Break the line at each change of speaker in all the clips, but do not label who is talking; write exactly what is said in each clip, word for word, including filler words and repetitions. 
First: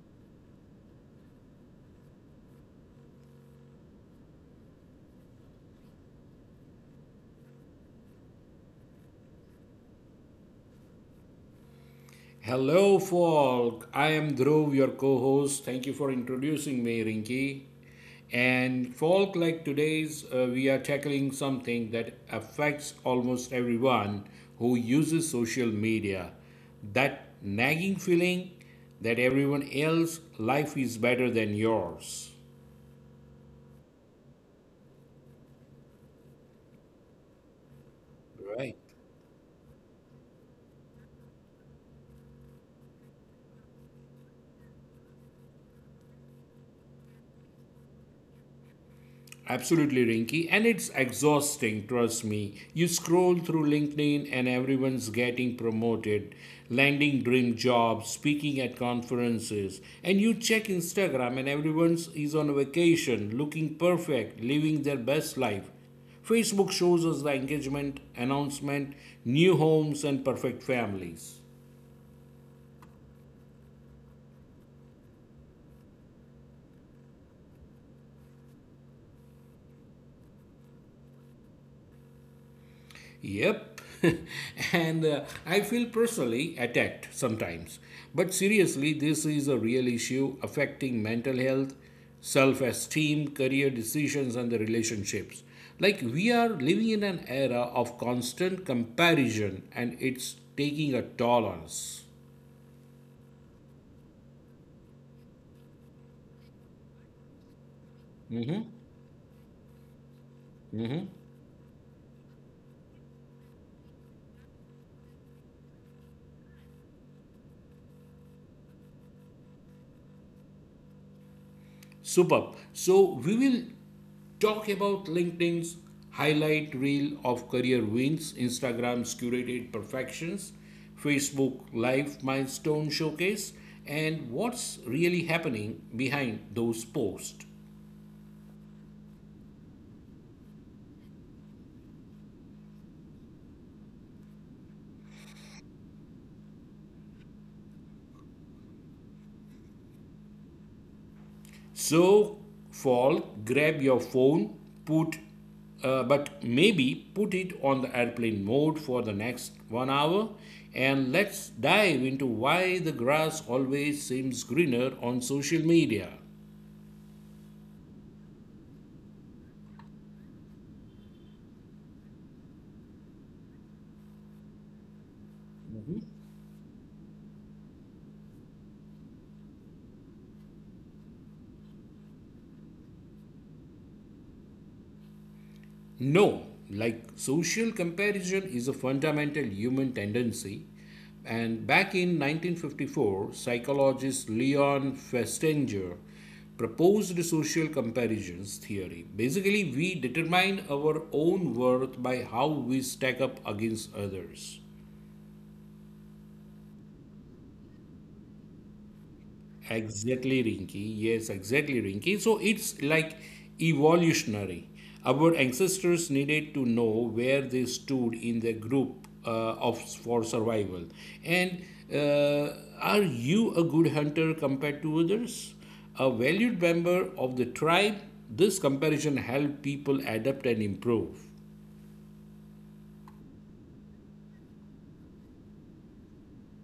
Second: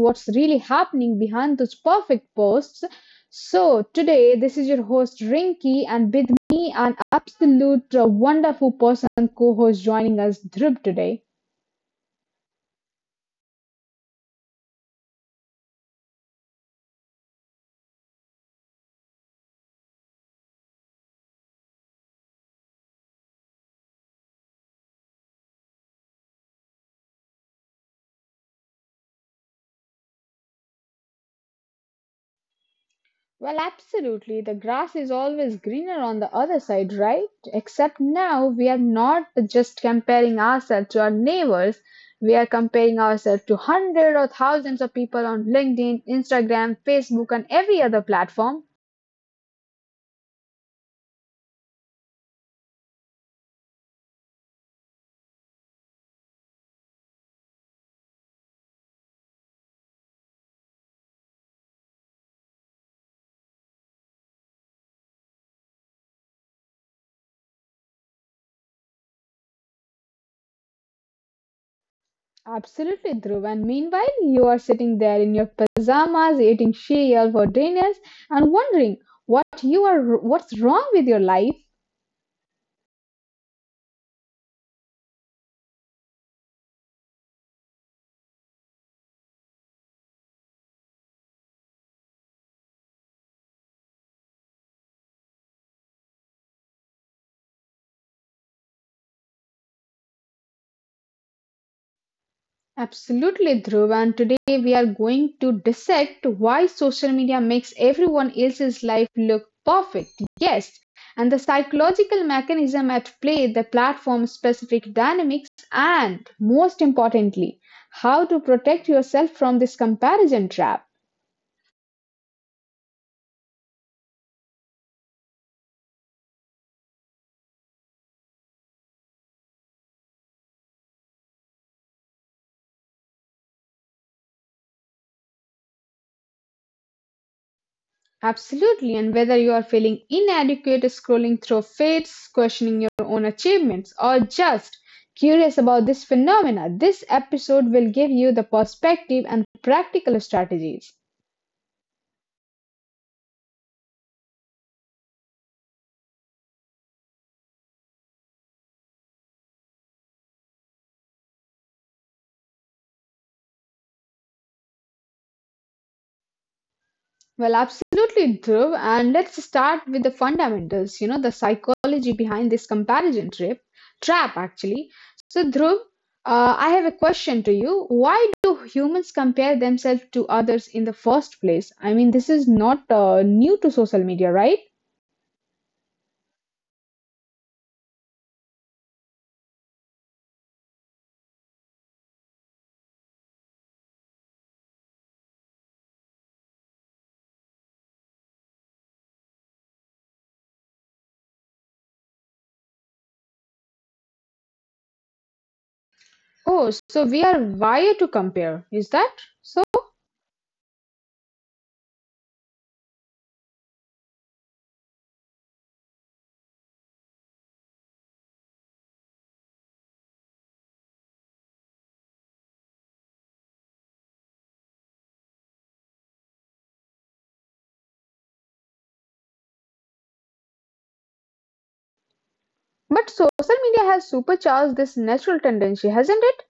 what's really happening behind those perfect posts. So today, this is your host Rinky, and with me, an absolute uh, wonderful person co-host joining us, Dhruv, today.
Hello, folk. I am Dhruv, your co host. Thank you for introducing me, Rinki. And, folk, like today's, uh, we are tackling something that affects almost everyone who uses social media, that nagging feeling that everyone else's life is better than yours.
Well, absolutely. The grass is always greener on the other side, right? Except now
Right.
we are not just comparing ourselves to our neighbors. We are comparing ourselves to hundreds or thousands of people on LinkedIn, Instagram, Facebook, and every other platform.
Absolutely, Rinky. And it's exhausting, trust me. You scroll through LinkedIn and everyone's getting promoted, landing dream jobs, speaking at conferences. And you check Instagram and everyone's is on vacation, looking perfect, living their best life. Facebook shows us the engagement, announcement, new homes, and perfect families.
Absolutely, Dhruv. And meanwhile, you are sitting there in your pajamas, eating cereal for dinners, and wondering what you are, what's wrong with your life.
Yep. and uh, I feel personally attacked sometimes. But seriously, this is a real issue affecting mental health, self esteem, career decisions, and the relationships. Like, we are living in an era of constant comparison, and it's taking a toll on us.
Absolutely, Dhruv. And today we are going to dissect why social media makes everyone else's life look perfect. Yes, and the psychological mechanism at play, the platform specific dynamics, and most importantly, how to protect yourself from this comparison trap.
Superb. So we will talk about LinkedIn's highlight reel of career wins, Instagram's curated perfections, Facebook live milestone showcase, and what's really happening behind those posts.
Absolutely. And whether you are feeling inadequate, scrolling through feeds, questioning your own achievements, or just curious about this phenomena, this episode will give you the perspective and practical strategies.
So, fall, grab your phone, put uh, but maybe put it on the airplane mode for the next one hour and let's dive into why the grass always seems greener on social media.
Well, absolutely, Dhruv. And let's start with the fundamentals, you know, the psychology behind this comparison trip, trap, actually. So, Dhruv, uh, I have a question to you. Why do humans compare themselves to others in the first place? I mean, this is not uh, new to social media, right?
No, like social comparison is a fundamental human tendency. And back in nineteen fifty-four, psychologist Leon Festinger proposed social comparisons theory. Basically, we determine our own worth by how we stack up against others.
Oh, so we are wired to compare, is that so?
Exactly, Rinky. Yes, exactly, Rinky. So it's like evolutionary. Our ancestors needed to know where they stood in the group uh, of for survival. And uh, are you a good hunter compared to others? A valued member of the tribe. This comparison helped people adapt and improve.
But social media has supercharged this natural tendency, hasn't it?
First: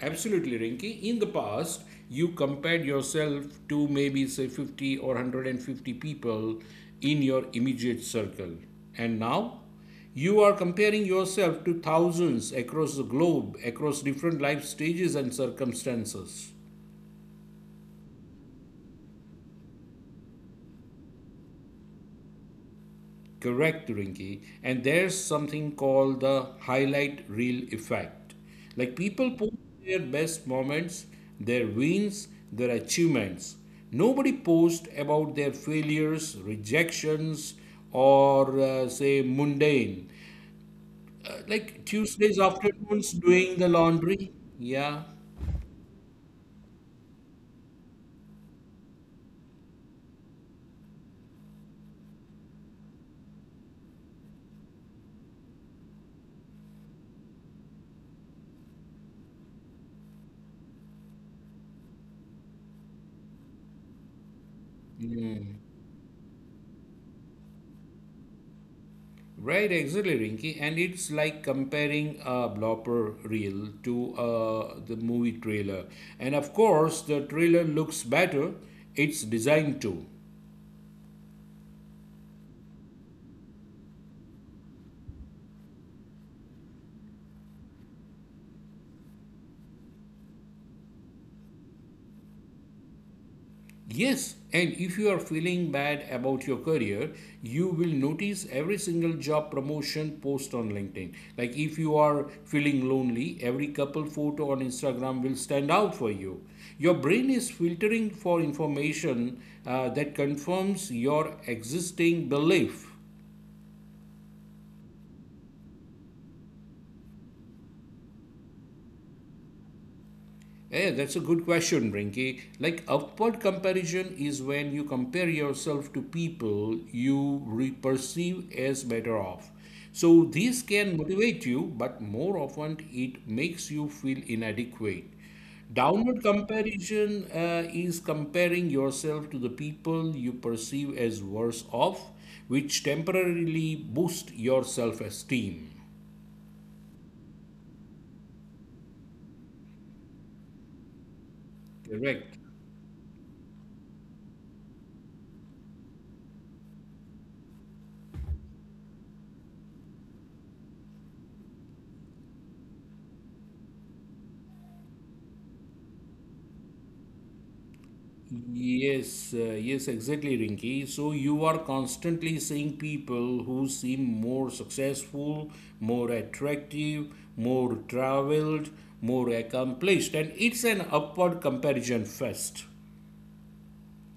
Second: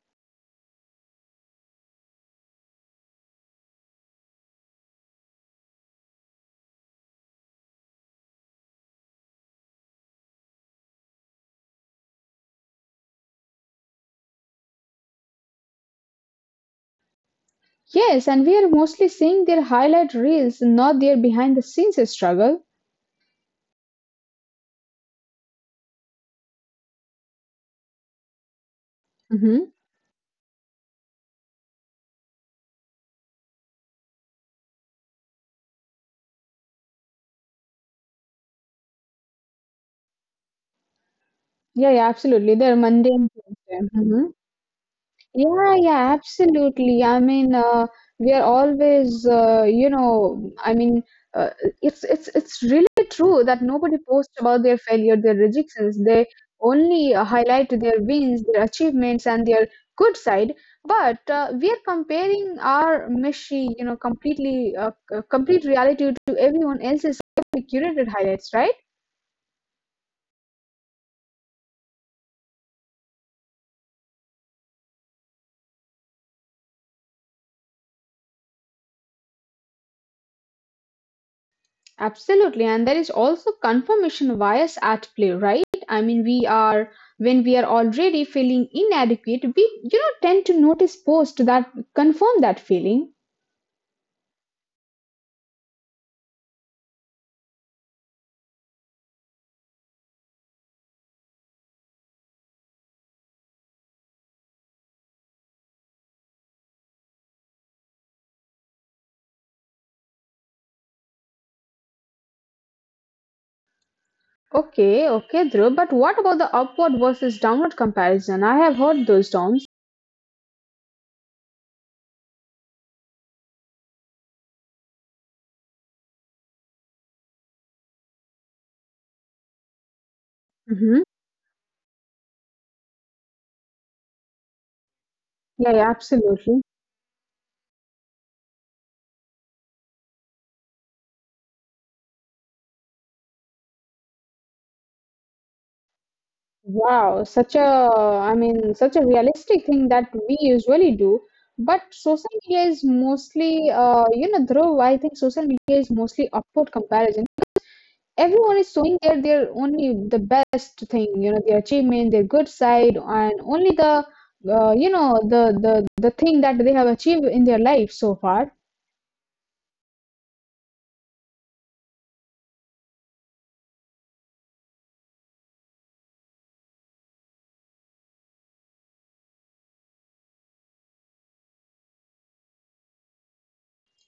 Absolutely, Rinki. In the past, you compared yourself to maybe say fifty or one hundred fifty people in your immediate circle. And now, you are comparing yourself to thousands across the globe, across different life stages and circumstances.
Yes, and we are mostly seeing their highlight reels, not their behind the scenes struggle.
Correct, Rinky. And there's something called the highlight reel effect. Like people post
Mhm.
their best moments, their wins, their achievements. Nobody posts about their failures, rejections, or uh, say mundane. Uh, like
Yeah, yeah,
Tuesday's
absolutely. They're
afternoons
mundane
doing the
things. Mm-hmm.
laundry. Yeah.
Yeah, yeah, absolutely. I mean, uh, we are always, uh, you know, I mean, uh, it's it's it's really true that nobody posts about their failure, their rejections. They only uh, highlight their wins, their achievements, and their good side. But uh, we are comparing our meshy, you know, completely uh, c-
Mm.
complete reality to everyone else's carefully curated highlights, right?
Right, exactly, Rinky. And it's like comparing a blooper reel to uh, the movie trailer. And of course, the trailer looks better. It's designed to.
Absolutely, and there is also confirmation bias at play, right? I mean, we are when we are already feeling inadequate, we, you know, tend to notice posts that confirm that feeling.
Yes, and if you are feeling bad about your career, you will notice every single job promotion post on LinkedIn. Like if you are feeling lonely, every couple photo on Instagram will stand out for you. Your brain is filtering for information uh, that confirms your existing belief.
Okay, okay, Dhruv, but what about the upward versus downward comparison? I have heard those terms.
Yeah, that's a good question, Rinky. Like upward comparison is when you compare yourself to people you re- perceive as better off. So this
Mm-hmm.
can motivate you, but more often it makes you feel inadequate.
Yeah, yeah,
Downward
absolutely.
comparison uh, is comparing yourself to the people you perceive as worse off, which temporarily boosts your self-esteem.
Wow, such a, I mean, such a realistic thing that we usually do. But social
Correct.
media is mostly, uh, you know, Dhruv, I think social media is mostly upward comparison. Everyone is showing their their only the best thing, you know, their achievement, their good side, and only the uh, you know, the the the thing that they have achieved in their life so far.
Yes, uh, yes, exactly, Rinki. So you are constantly seeing people who seem more successful, more attractive, more traveled, more accomplished, and it's an upward comparison fest.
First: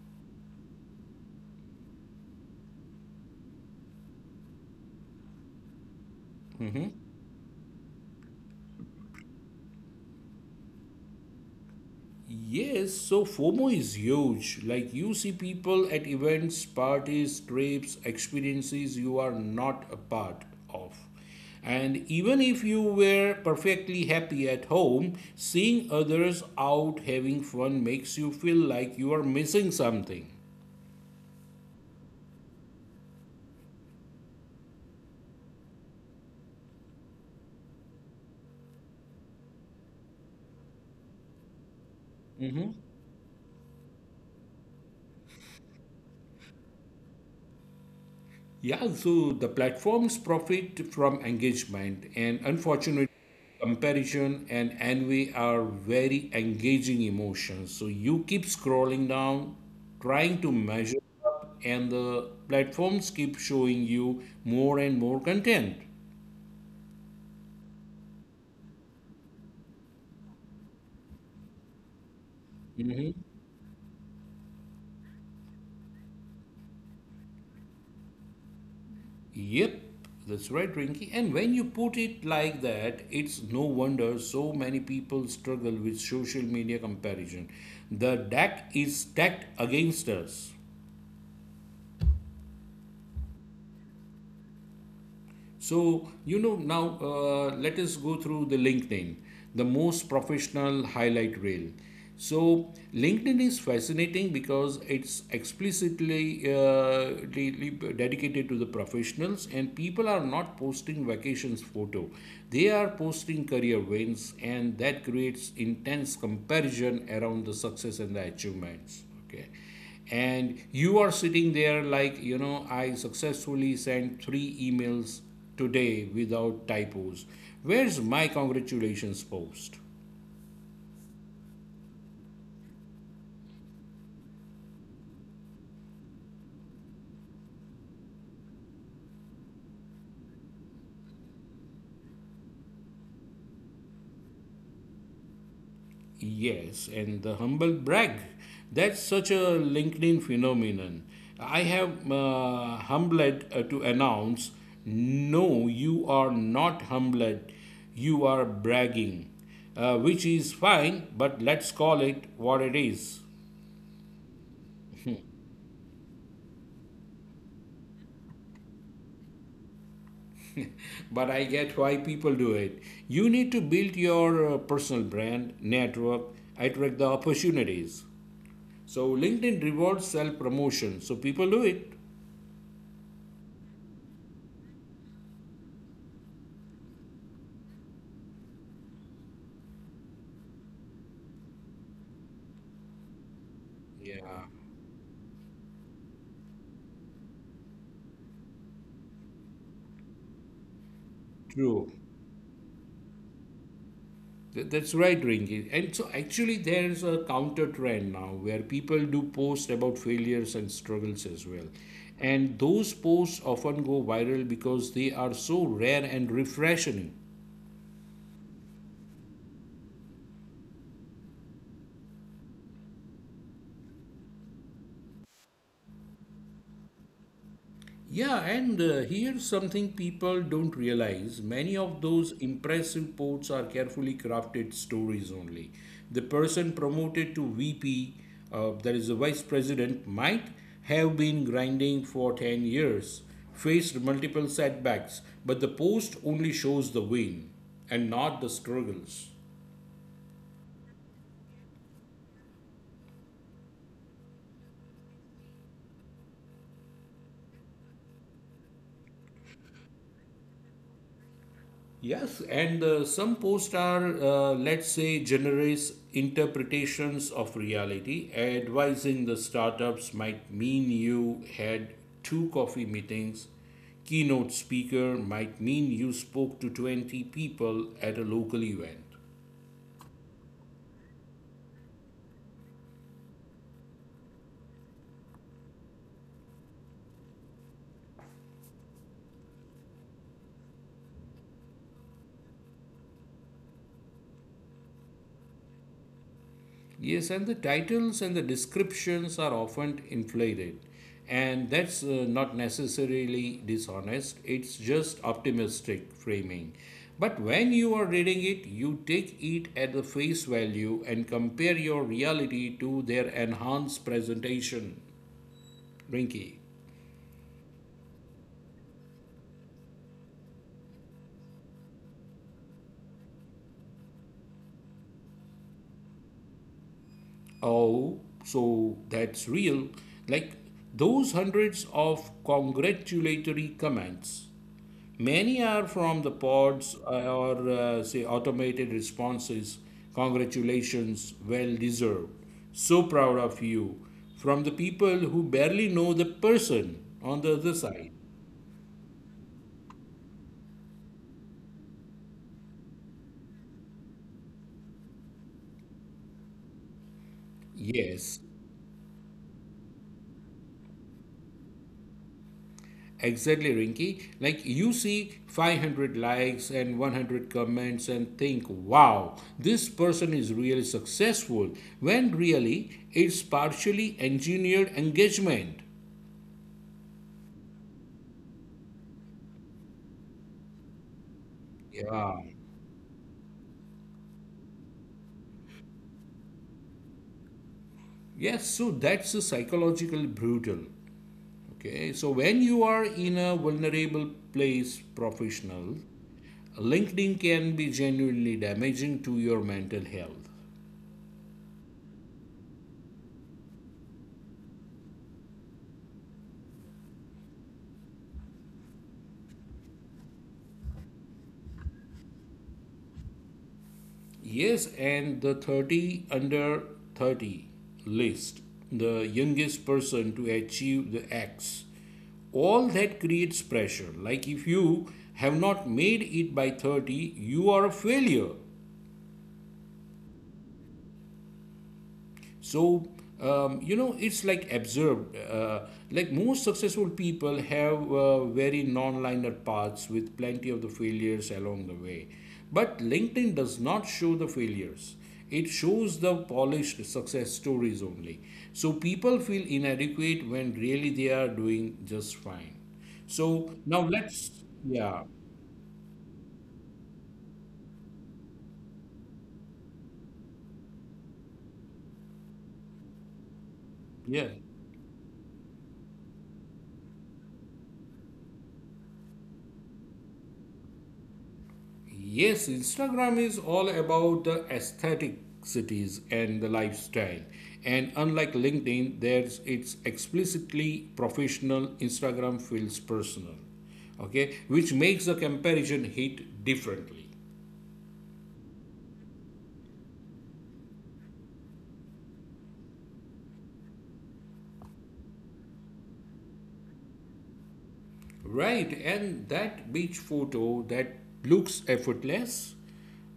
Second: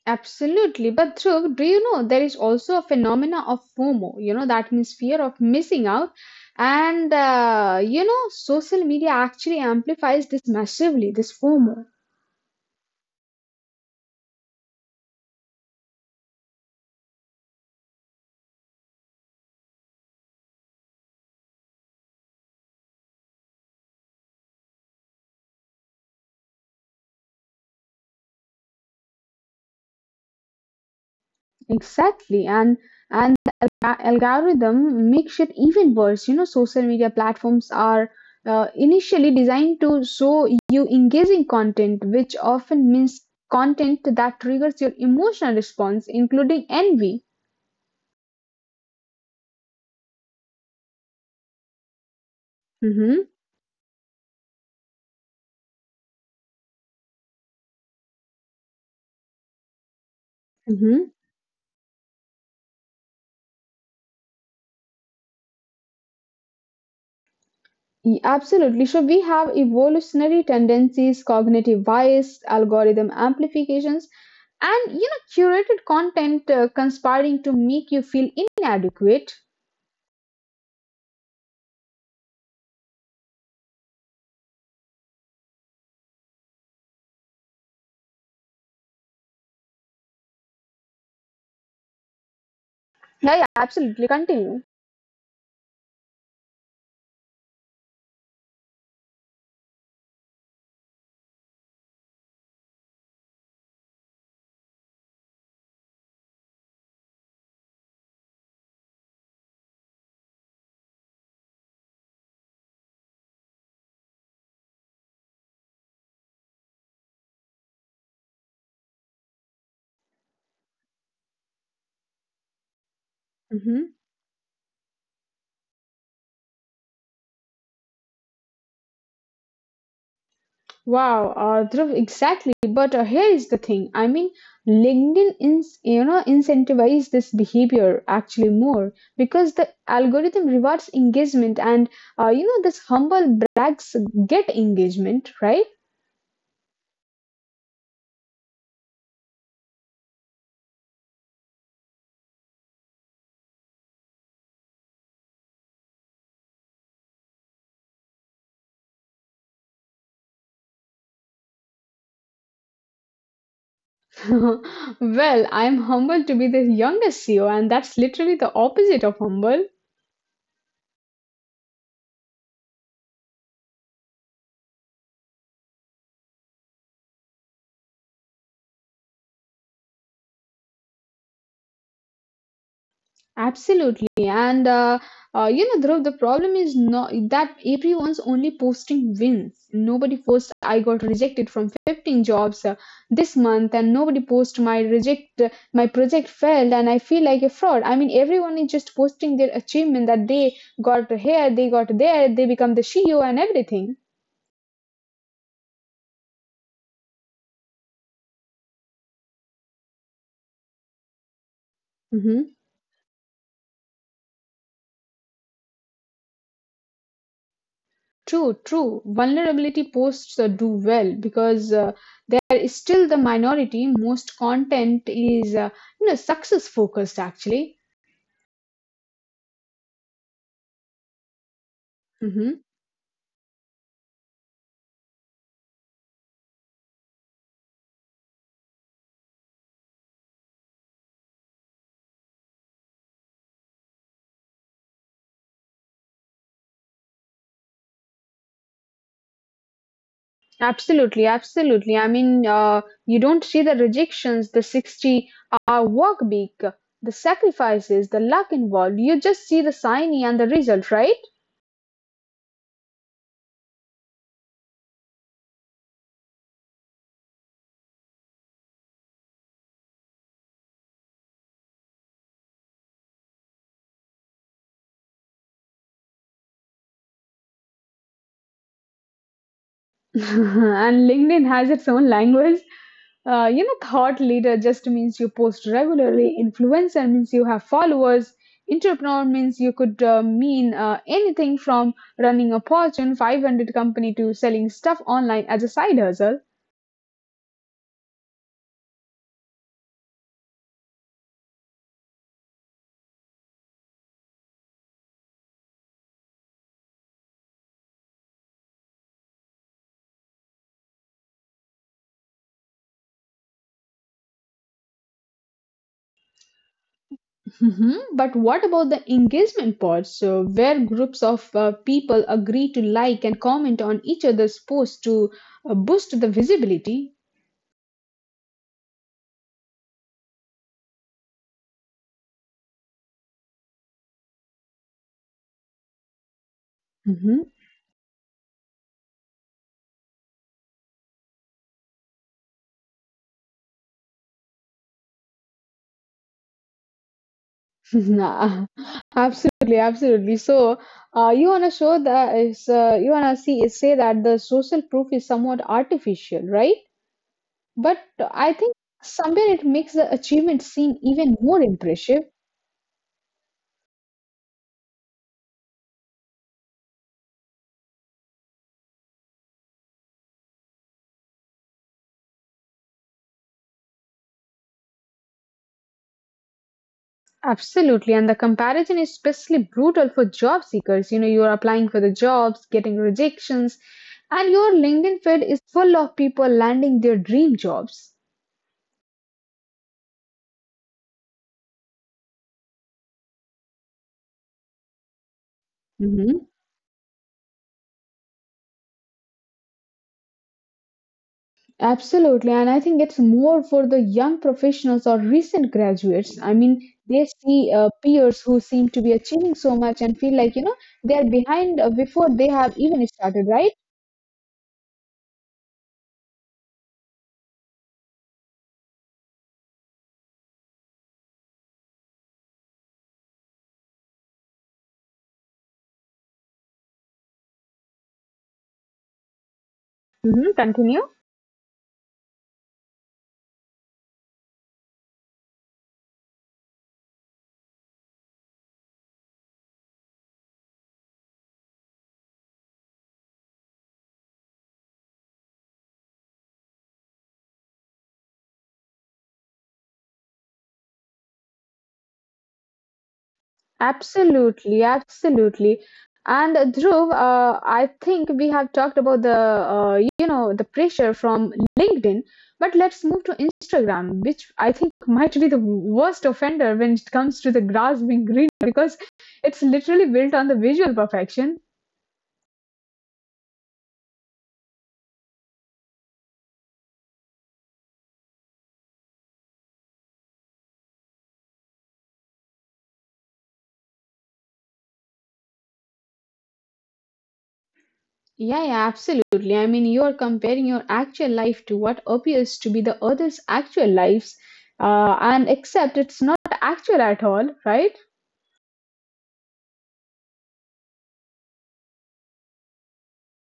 Absolutely, but Dhruv, do you know there is also a phenomena of FOMO, you know, that means fear of missing out. And uh, you know, social media actually amplifies this massively, this FOMO.
Yes, so FOMO is huge. Like you see people at events, parties, trips, experiences you are not a part of. And even if you were perfectly happy at home, seeing others out having fun makes you feel like you are missing something.
Exactly, and and the alg- algorithm makes it even worse. You know, social media platforms are uh, initially designed to show you engaging content, which often means content that triggers your emotional response, including envy.
Yeah, so the platforms profit from engagement, and unfortunately,
Hmm.
comparison and envy are very engaging emotions. So you keep scrolling down, trying to measure
Hmm.
up, and the platforms keep showing you more and more content.
Absolutely. So we have evolutionary tendencies, cognitive bias, algorithm amplifications, and, you know, curated content uh, conspiring to make you feel inadequate.
Yep, that's right, Rinky. And when you put it like that, it's no wonder so many people struggle with social media comparison. The deck is stacked against us.
Yeah, yeah, absolutely. Continue.
So, you know, now uh, let us go through the LinkedIn, the most professional highlight reel. So, LinkedIn is fascinating because it's explicitly uh, really dedicated to the professionals, and people are not posting vacations photo. They are posting career wins, and that creates intense comparison around the success and the achievements. Okay, and you are sitting there like, you know, I successfully
Mm-hmm.
sent three emails today without typos. Where's my congratulations post?
Wow, uh, Dhruv, exactly. But uh, here is the thing. I mean, LinkedIn ins you know, incentivize this behavior actually more because the algorithm rewards engagement, and uh, you know, this humble brags get engagement, right?
Yes, and the humble brag, that's such a LinkedIn phenomenon. I have uh, humbled uh, to announce. No, you are not humbled, you are bragging, uh, which is fine, but let's call it what it is.
Well, I'm humble to be the youngest C E O, and that's literally the opposite of humble.
But I get why people do it. You need to build your uh, personal brand, network, attract the opportunities. So LinkedIn rewards self promotion, so people do it.
Absolutely, and uh, uh, you know, Dhruv, the problem is not that everyone's only posting wins. Nobody posts I got rejected from fifteen jobs uh, this month, and nobody posts
Yeah,
my reject uh, my project failed, and I feel like a fraud. I mean, everyone is just posting their achievement that they got here, they
true.
got there, they become the C E O and everything.
Th- That's right, Ringy. And so actually, there's a counter trend now where people do post about failures and struggles as well.
Mm-hmm.
And those posts often go viral because they are so rare and refreshing.
True, true. Vulnerability posts uh, do well because uh, they are still the minority. Most content is, uh, you know, success focused actually.
Yeah, and uh, here's something people don't realize. Many of those
Hmm.
impressive posts are carefully crafted stories only. The person promoted to V P, uh, that is the vice president, might have been grinding for ten years, faced multiple setbacks, but the post only shows the win and not the struggles.
Absolutely, absolutely. I mean, uh, you don't see the rejections, the sixty hour work week, the sacrifices, the luck involved. You just see the signing and the result, right?
Yes, and uh, some posts are, uh, let's say, generous interpretations of reality, advising the startups might mean you had two coffee meetings, keynote speaker might mean you spoke to twenty people at a local event.
And LinkedIn has its own language. Uh, you know, thought leader just means you post regularly. Influencer means you have followers. Entrepreneur means you could uh, mean uh, anything from running a Fortune five hundred company to selling stuff online as a side hustle.
Yes, and the titles and the descriptions are often inflated, and that's uh, not necessarily dishonest, it's just optimistic framing. But when you are reading it, you take it at the face value and compare your reality to their enhanced presentation, Rinky.
Mhm. But what about the engagement part? So, where groups of uh, people agree to like and comment on each other's posts to uh, boost the visibility?
Oh, so that's real. Like those hundreds of congratulatory comments. Many are from the pods uh,
Hmm.
or uh, say automated responses. Congratulations, well deserved. So proud of you. From the people who barely know the person on the other side.
Nah, absolutely, absolutely. So, uh, you wanna show that is uh, you wanna see say that the social proof is somewhat artificial, right? But
Yes,
I think somewhere it makes the achievement seem even more impressive.
exactly, Rinky. Like you see five hundred likes and one hundred comments and think, wow, this person is really successful. When really, it's partially engineered engagement.
Absolutely, and the comparison is especially brutal for job seekers. You know, you're applying for the
Yeah.
jobs, getting rejections, and your LinkedIn feed is full of people landing their dream jobs.
Yes, so that's a psychological brutal. Okay, so when you are in a vulnerable place, professional,
Mm-hmm.
LinkedIn can be genuinely damaging to your mental health.
Absolutely, and I think it's more for the young professionals or recent graduates. I mean, they see uh, peers who seem to be achieving so much and feel like, you know, they're behind uh, before they have even started, right?
Yes, and the thirty under thirty list, the youngest person to achieve the X, all that creates pressure. Like if you have not made it by thirty, you are a failure.
Mm-hmm. Continue.
So, um, you know, it's like absurd. Uh, like most successful people have uh, very non-linear paths with plenty of the failures along the way. But LinkedIn does not show the failures. It shows the polished success stories only. So people feel inadequate when really they are doing just fine. So now let's,
Absolutely,
yeah,
absolutely. And uh, Dhruv, uh, I think we have talked about the uh, you know, the pressure from LinkedIn, but let's move to Instagram, which
yeah.
I think might be the worst offender when it comes to the grasping green because it's literally built on the visual perfection.
Yes, Instagram is all about the aesthetic cities and the lifestyle. And unlike LinkedIn, there's it's explicitly professional, Instagram feels personal. Okay, which makes the comparison hit differently.
Yeah, yeah, absolutely. I mean, you are comparing your actual life to what appears to be the others' actual lives, uh, and except it's not actual at all, right?
Right, and that beach photo that looks effortless,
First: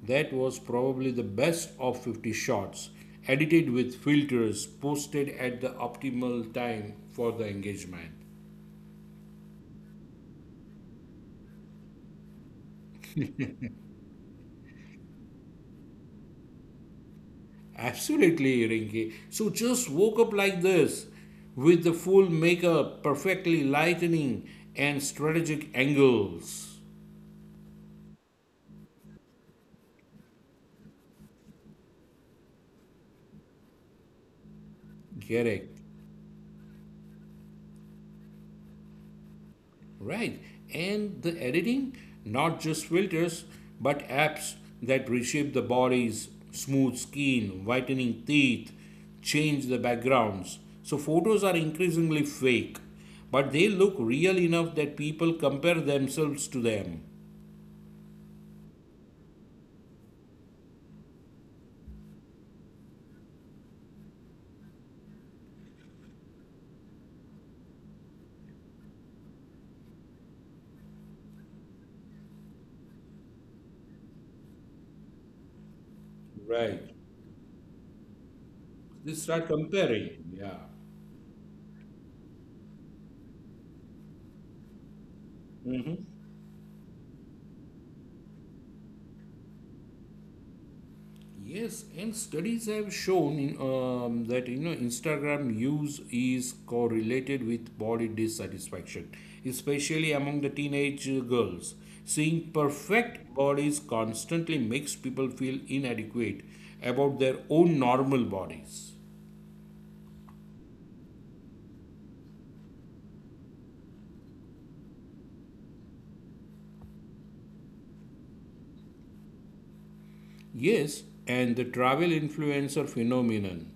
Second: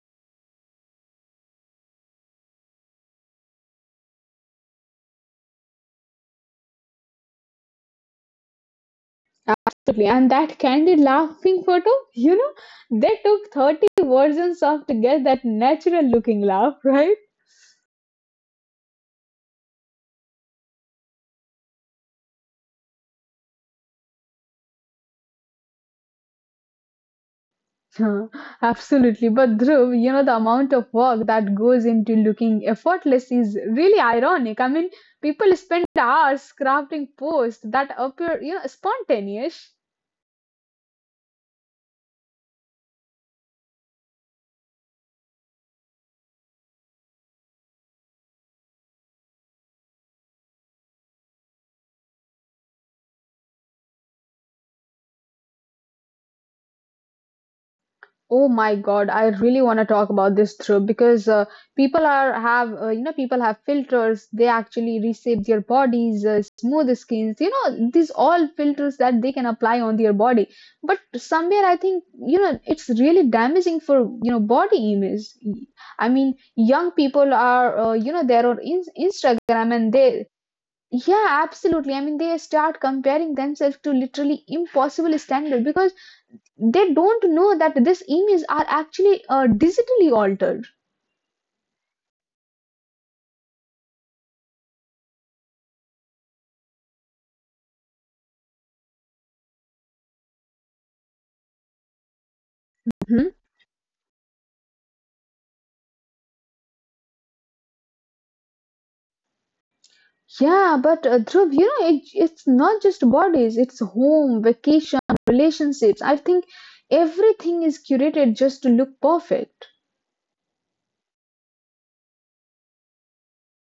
that was probably the best of fifty shots, edited with filters, posted at the optimal time for the engagement.
Absolutely. And that candid laughing photo, you know, they took thirty versions of to get that natural looking laugh, right?
Absolutely, Rinky. So just woke up like this, with the full makeup, perfectly lightning and strategic angles.
Huh. Absolutely. But Dhruv, you know, the amount of work that goes into looking effortless is really ironic. I mean,
Correct.
people spend hours crafting posts that appear, you know, spontaneous.
Right. And the editing, not just filters, but apps that reshape the bodies, smooth skin, whitening teeth, change the backgrounds. So photos are increasingly fake, but they look real enough that people compare themselves to them.
Oh my God, I really want to talk about this through because uh, people are have uh, you know, people have filters. They actually reshape their bodies, uh, smooth skins. You know, these all filters that they can apply on their body. But somewhere, I think, you know, it's really damaging for, you know, body image. I mean,
Right.
young people are uh, you know, they're on in-
They start
Instagram, and
comparing.
they
Yeah.
yeah absolutely. I mean, they start comparing themselves to literally impossible standard because they don't know that these images are actually uh, digitally altered.
Yes, and studies have shown in, um, that you know Instagram use is correlated with body dissatisfaction, especially among the teenage uh, girls. Seeing perfect
Mhm.
bodies constantly makes people feel inadequate about their own normal bodies.
Yeah, but uh, Dhruv, you know, it, it's not just bodies, it's home, vacation, relationships. I think everything is curated just to look perfect.
Yes, and the travel influencer phenomenon.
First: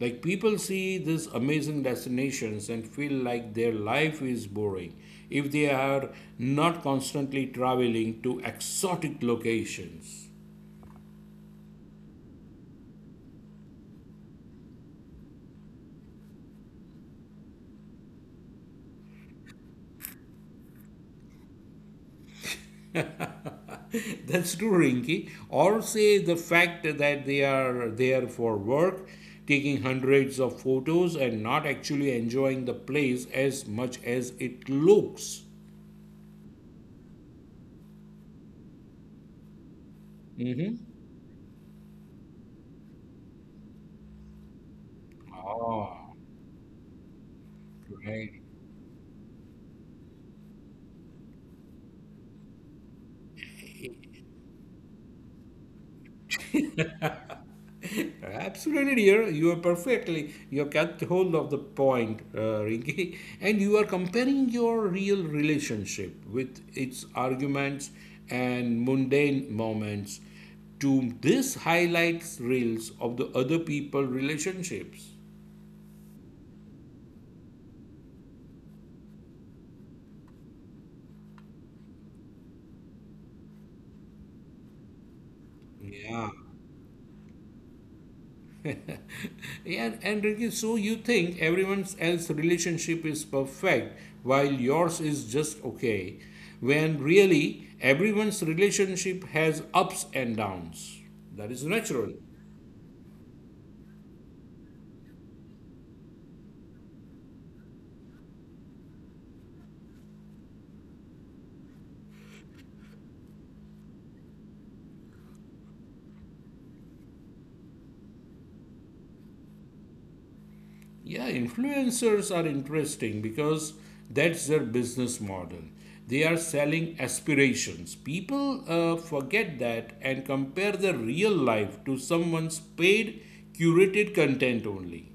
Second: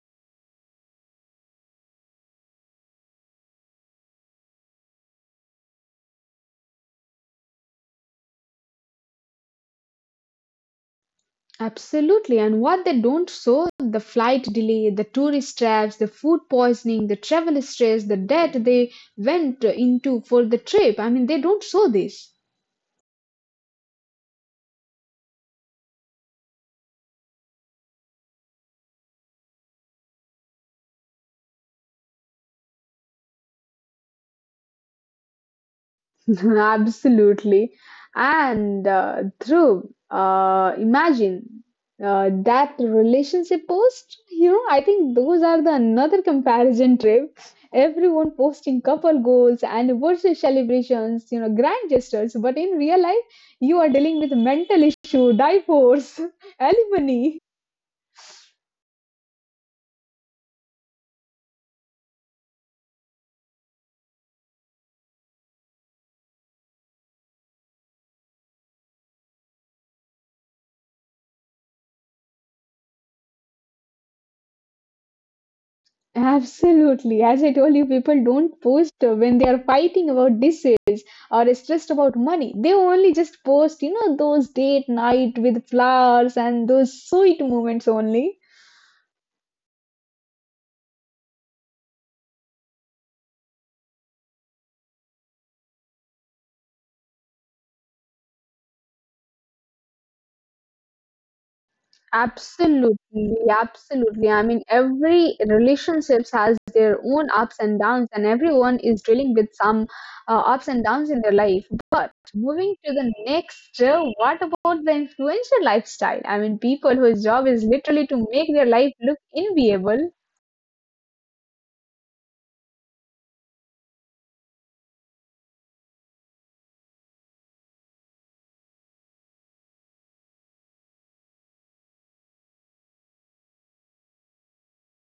Like people see these amazing destinations and feel like their life is boring if they are not constantly traveling to exotic locations.
Absolutely. And what they don't show, the flight delay, the tourist traps, the food poisoning, the travel stress, the debt they went into for the trip. I mean, they don't show this.
That's true, Rinky. Or say the fact that they are there for work, taking hundreds of photos and not actually enjoying the place as much as it looks.
Absolutely. And uh, Dhruv, uh,
Mm-hmm.
imagine uh, that relationship post. You know, I think those are the
Ah,
another comparison trip. Everyone
right.
posting couple goals, and anniversary celebrations, you know, grand gestures. But in real life, you are dealing with mental issue, divorce, alimony.
Absolutely, dear. You are perfectly. You have got hold of the point, uh, Rinki. And you are comparing your real relationship with its arguments and mundane moments to this highlights reels of the other people relationships.
Absolutely. As I told you, people don't post when they are fighting about this or it's just about money. They only just post, you know, those date night with
Yeah.
flowers and those sweet moments only.
Yeah, and, Ricky, so you think everyone else's relationship is perfect while yours is just okay, when really everyone's relationship has ups and downs. That is natural.
Absolutely, absolutely. I mean, every relationships has their own ups and downs, and everyone is dealing with some uh, ups and downs in their life. But moving to the next, uh, what about the influencer lifestyle? I mean, people whose job is literally to make their life look enviable.
Yeah, influencers are interesting because that's their business model. They are selling aspirations. People uh, forget that and compare their real life to someone's paid, curated content only.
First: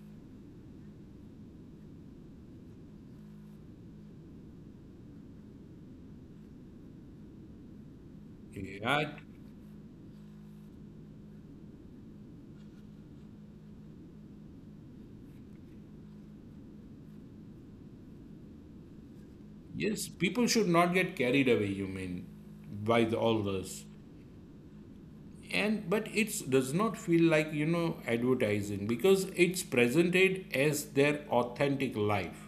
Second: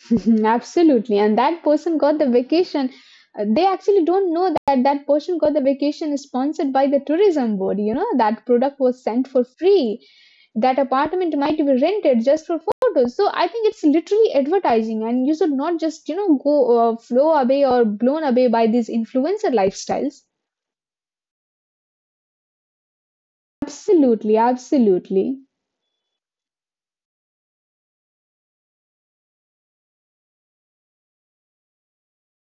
Absolutely. And that person got the vacation. Uh, They actually don't know that that person got the vacation sponsored by the tourism board. You know, that product was
Yeah.
sent for free. That apartment might be rented just for photos. So I think it's literally advertising, and you should not just, you know, go uh, flow away or blown away by these influencer
Yes,
lifestyles.
people should not get carried away, you mean, by the, all this.
Absolutely. Absolutely.
And but it does not feel like, you know, advertising because it's presented as their authentic life.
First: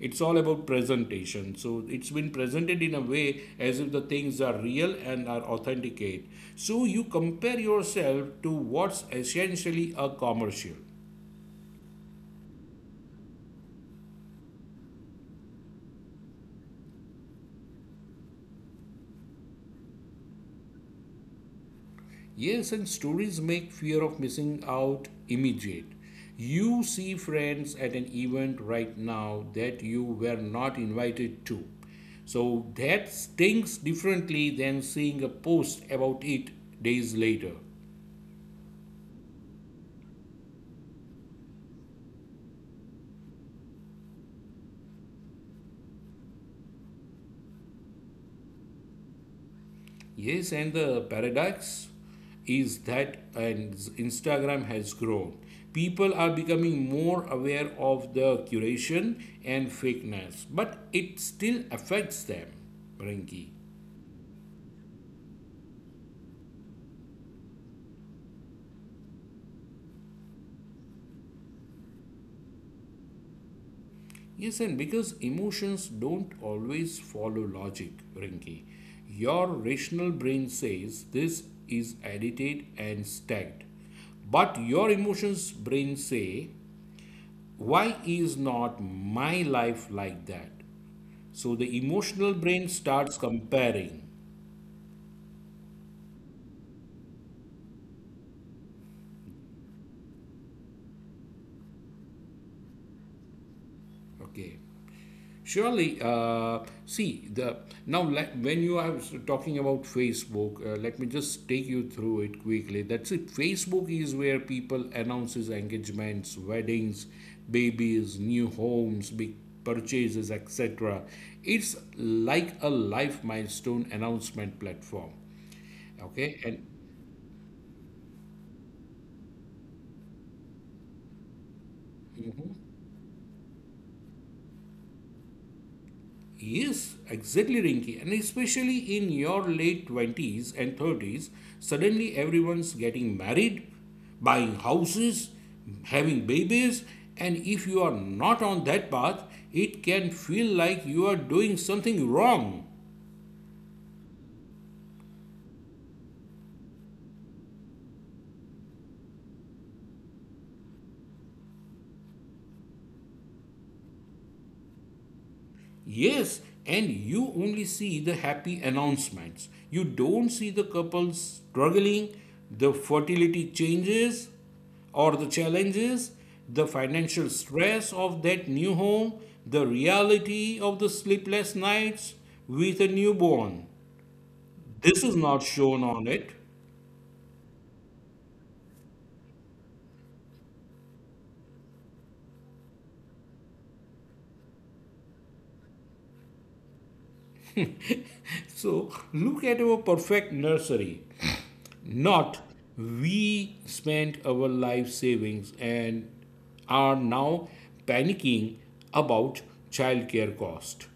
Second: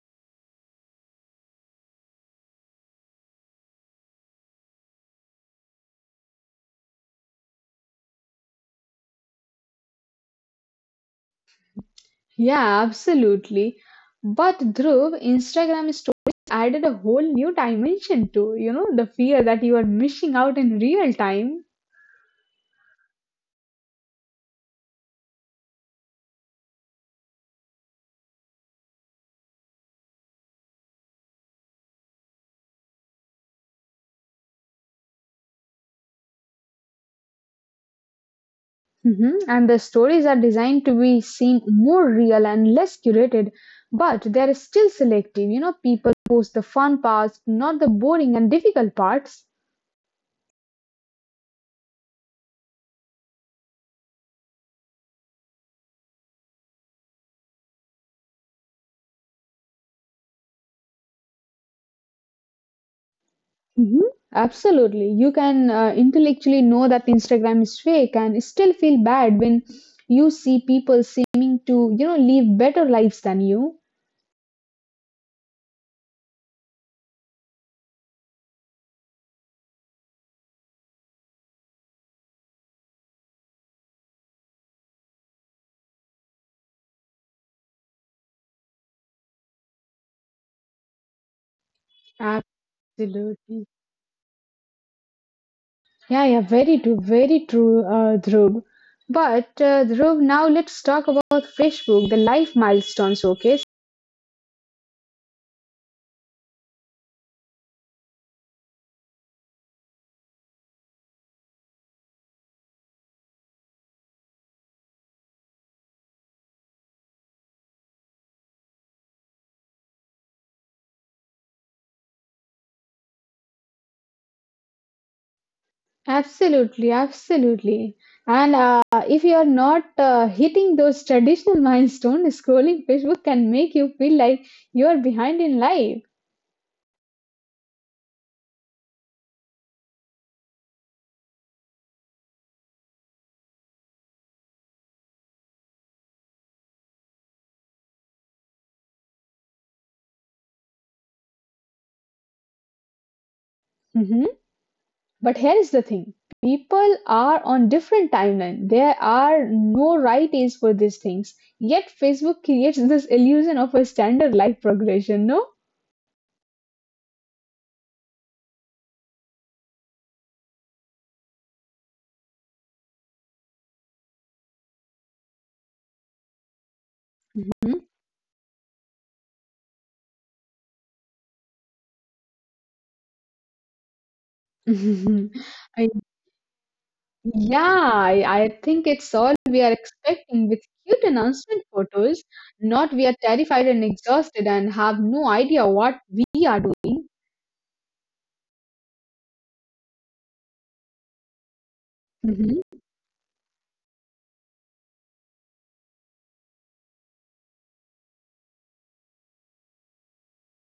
It's all about presentation. So it's been presented in a way as if the things are real and are authenticate. So you compare yourself to what's essentially a commercial.
Yeah, absolutely. But Dhruv, Instagram stories added a whole new dimension to, you know, the fear that you are missing out in real time.
Yes, and stories make fear of missing out immediate. You see friends at an event right now that you were not invited to. So that stings differently than seeing a post about it days later.
Mhm. And the stories are designed to be seen more real and less curated, but they are still selective. You know, people post the fun parts, not the boring and difficult parts.
Yes, and the paradox is that and Instagram has grown. People are becoming more aware of the curation and fakeness, but it still affects them, Rinki.
Mhm. Absolutely. You can uh, intellectually know that Instagram is fake and still feel bad when you see people seeming to, you know, live better lives than you.
Yes, and because emotions don't always follow logic, Rinki, your rational brain says this is edited and stacked. But your emotions brain say, why is not my life like that? So the emotional brain starts
Absolutely.
comparing.
Yeah, yeah, very true, very true, uh, Dhruv. But uh, Dhruv, now let's talk about Facebook, the life milestone showcase.
Okay. Surely, uh, see the now let, when you are talking about Facebook, uh, let me just take you through it quickly. That's it. Facebook is where people announces engagements, weddings, babies, new homes, big purchases, et cetera. It's like a life milestone announcement platform. Okay, and
Absolutely, absolutely. And uh, if you are not uh, hitting those traditional milestones, scrolling Facebook can make you feel like you are behind in life.
yes, exactly, Rinky. And especially in your late twenties and thirties, suddenly everyone's getting married, buying houses, having babies, and if you are not on that path, it can feel like you are doing something wrong.
Mhm. But here is the thing, people are on different timeline. There are no right age for these things. Yet Facebook creates this illusion of a standard life progression, no?
Yes, and you only see the happy announcements. You don't see the couples struggling, the fertility changes or the challenges, the financial
Mhm.
stress of that new home, the reality of the sleepless nights with a newborn. This is not shown
I,
on it.
yeah, I, I think it's all we are expecting with cute announcement photos, not we are terrified and exhausted and have no idea what we are doing.
So look at our perfect nursery. Not we spent our life savings and are now panicking about childcare cost.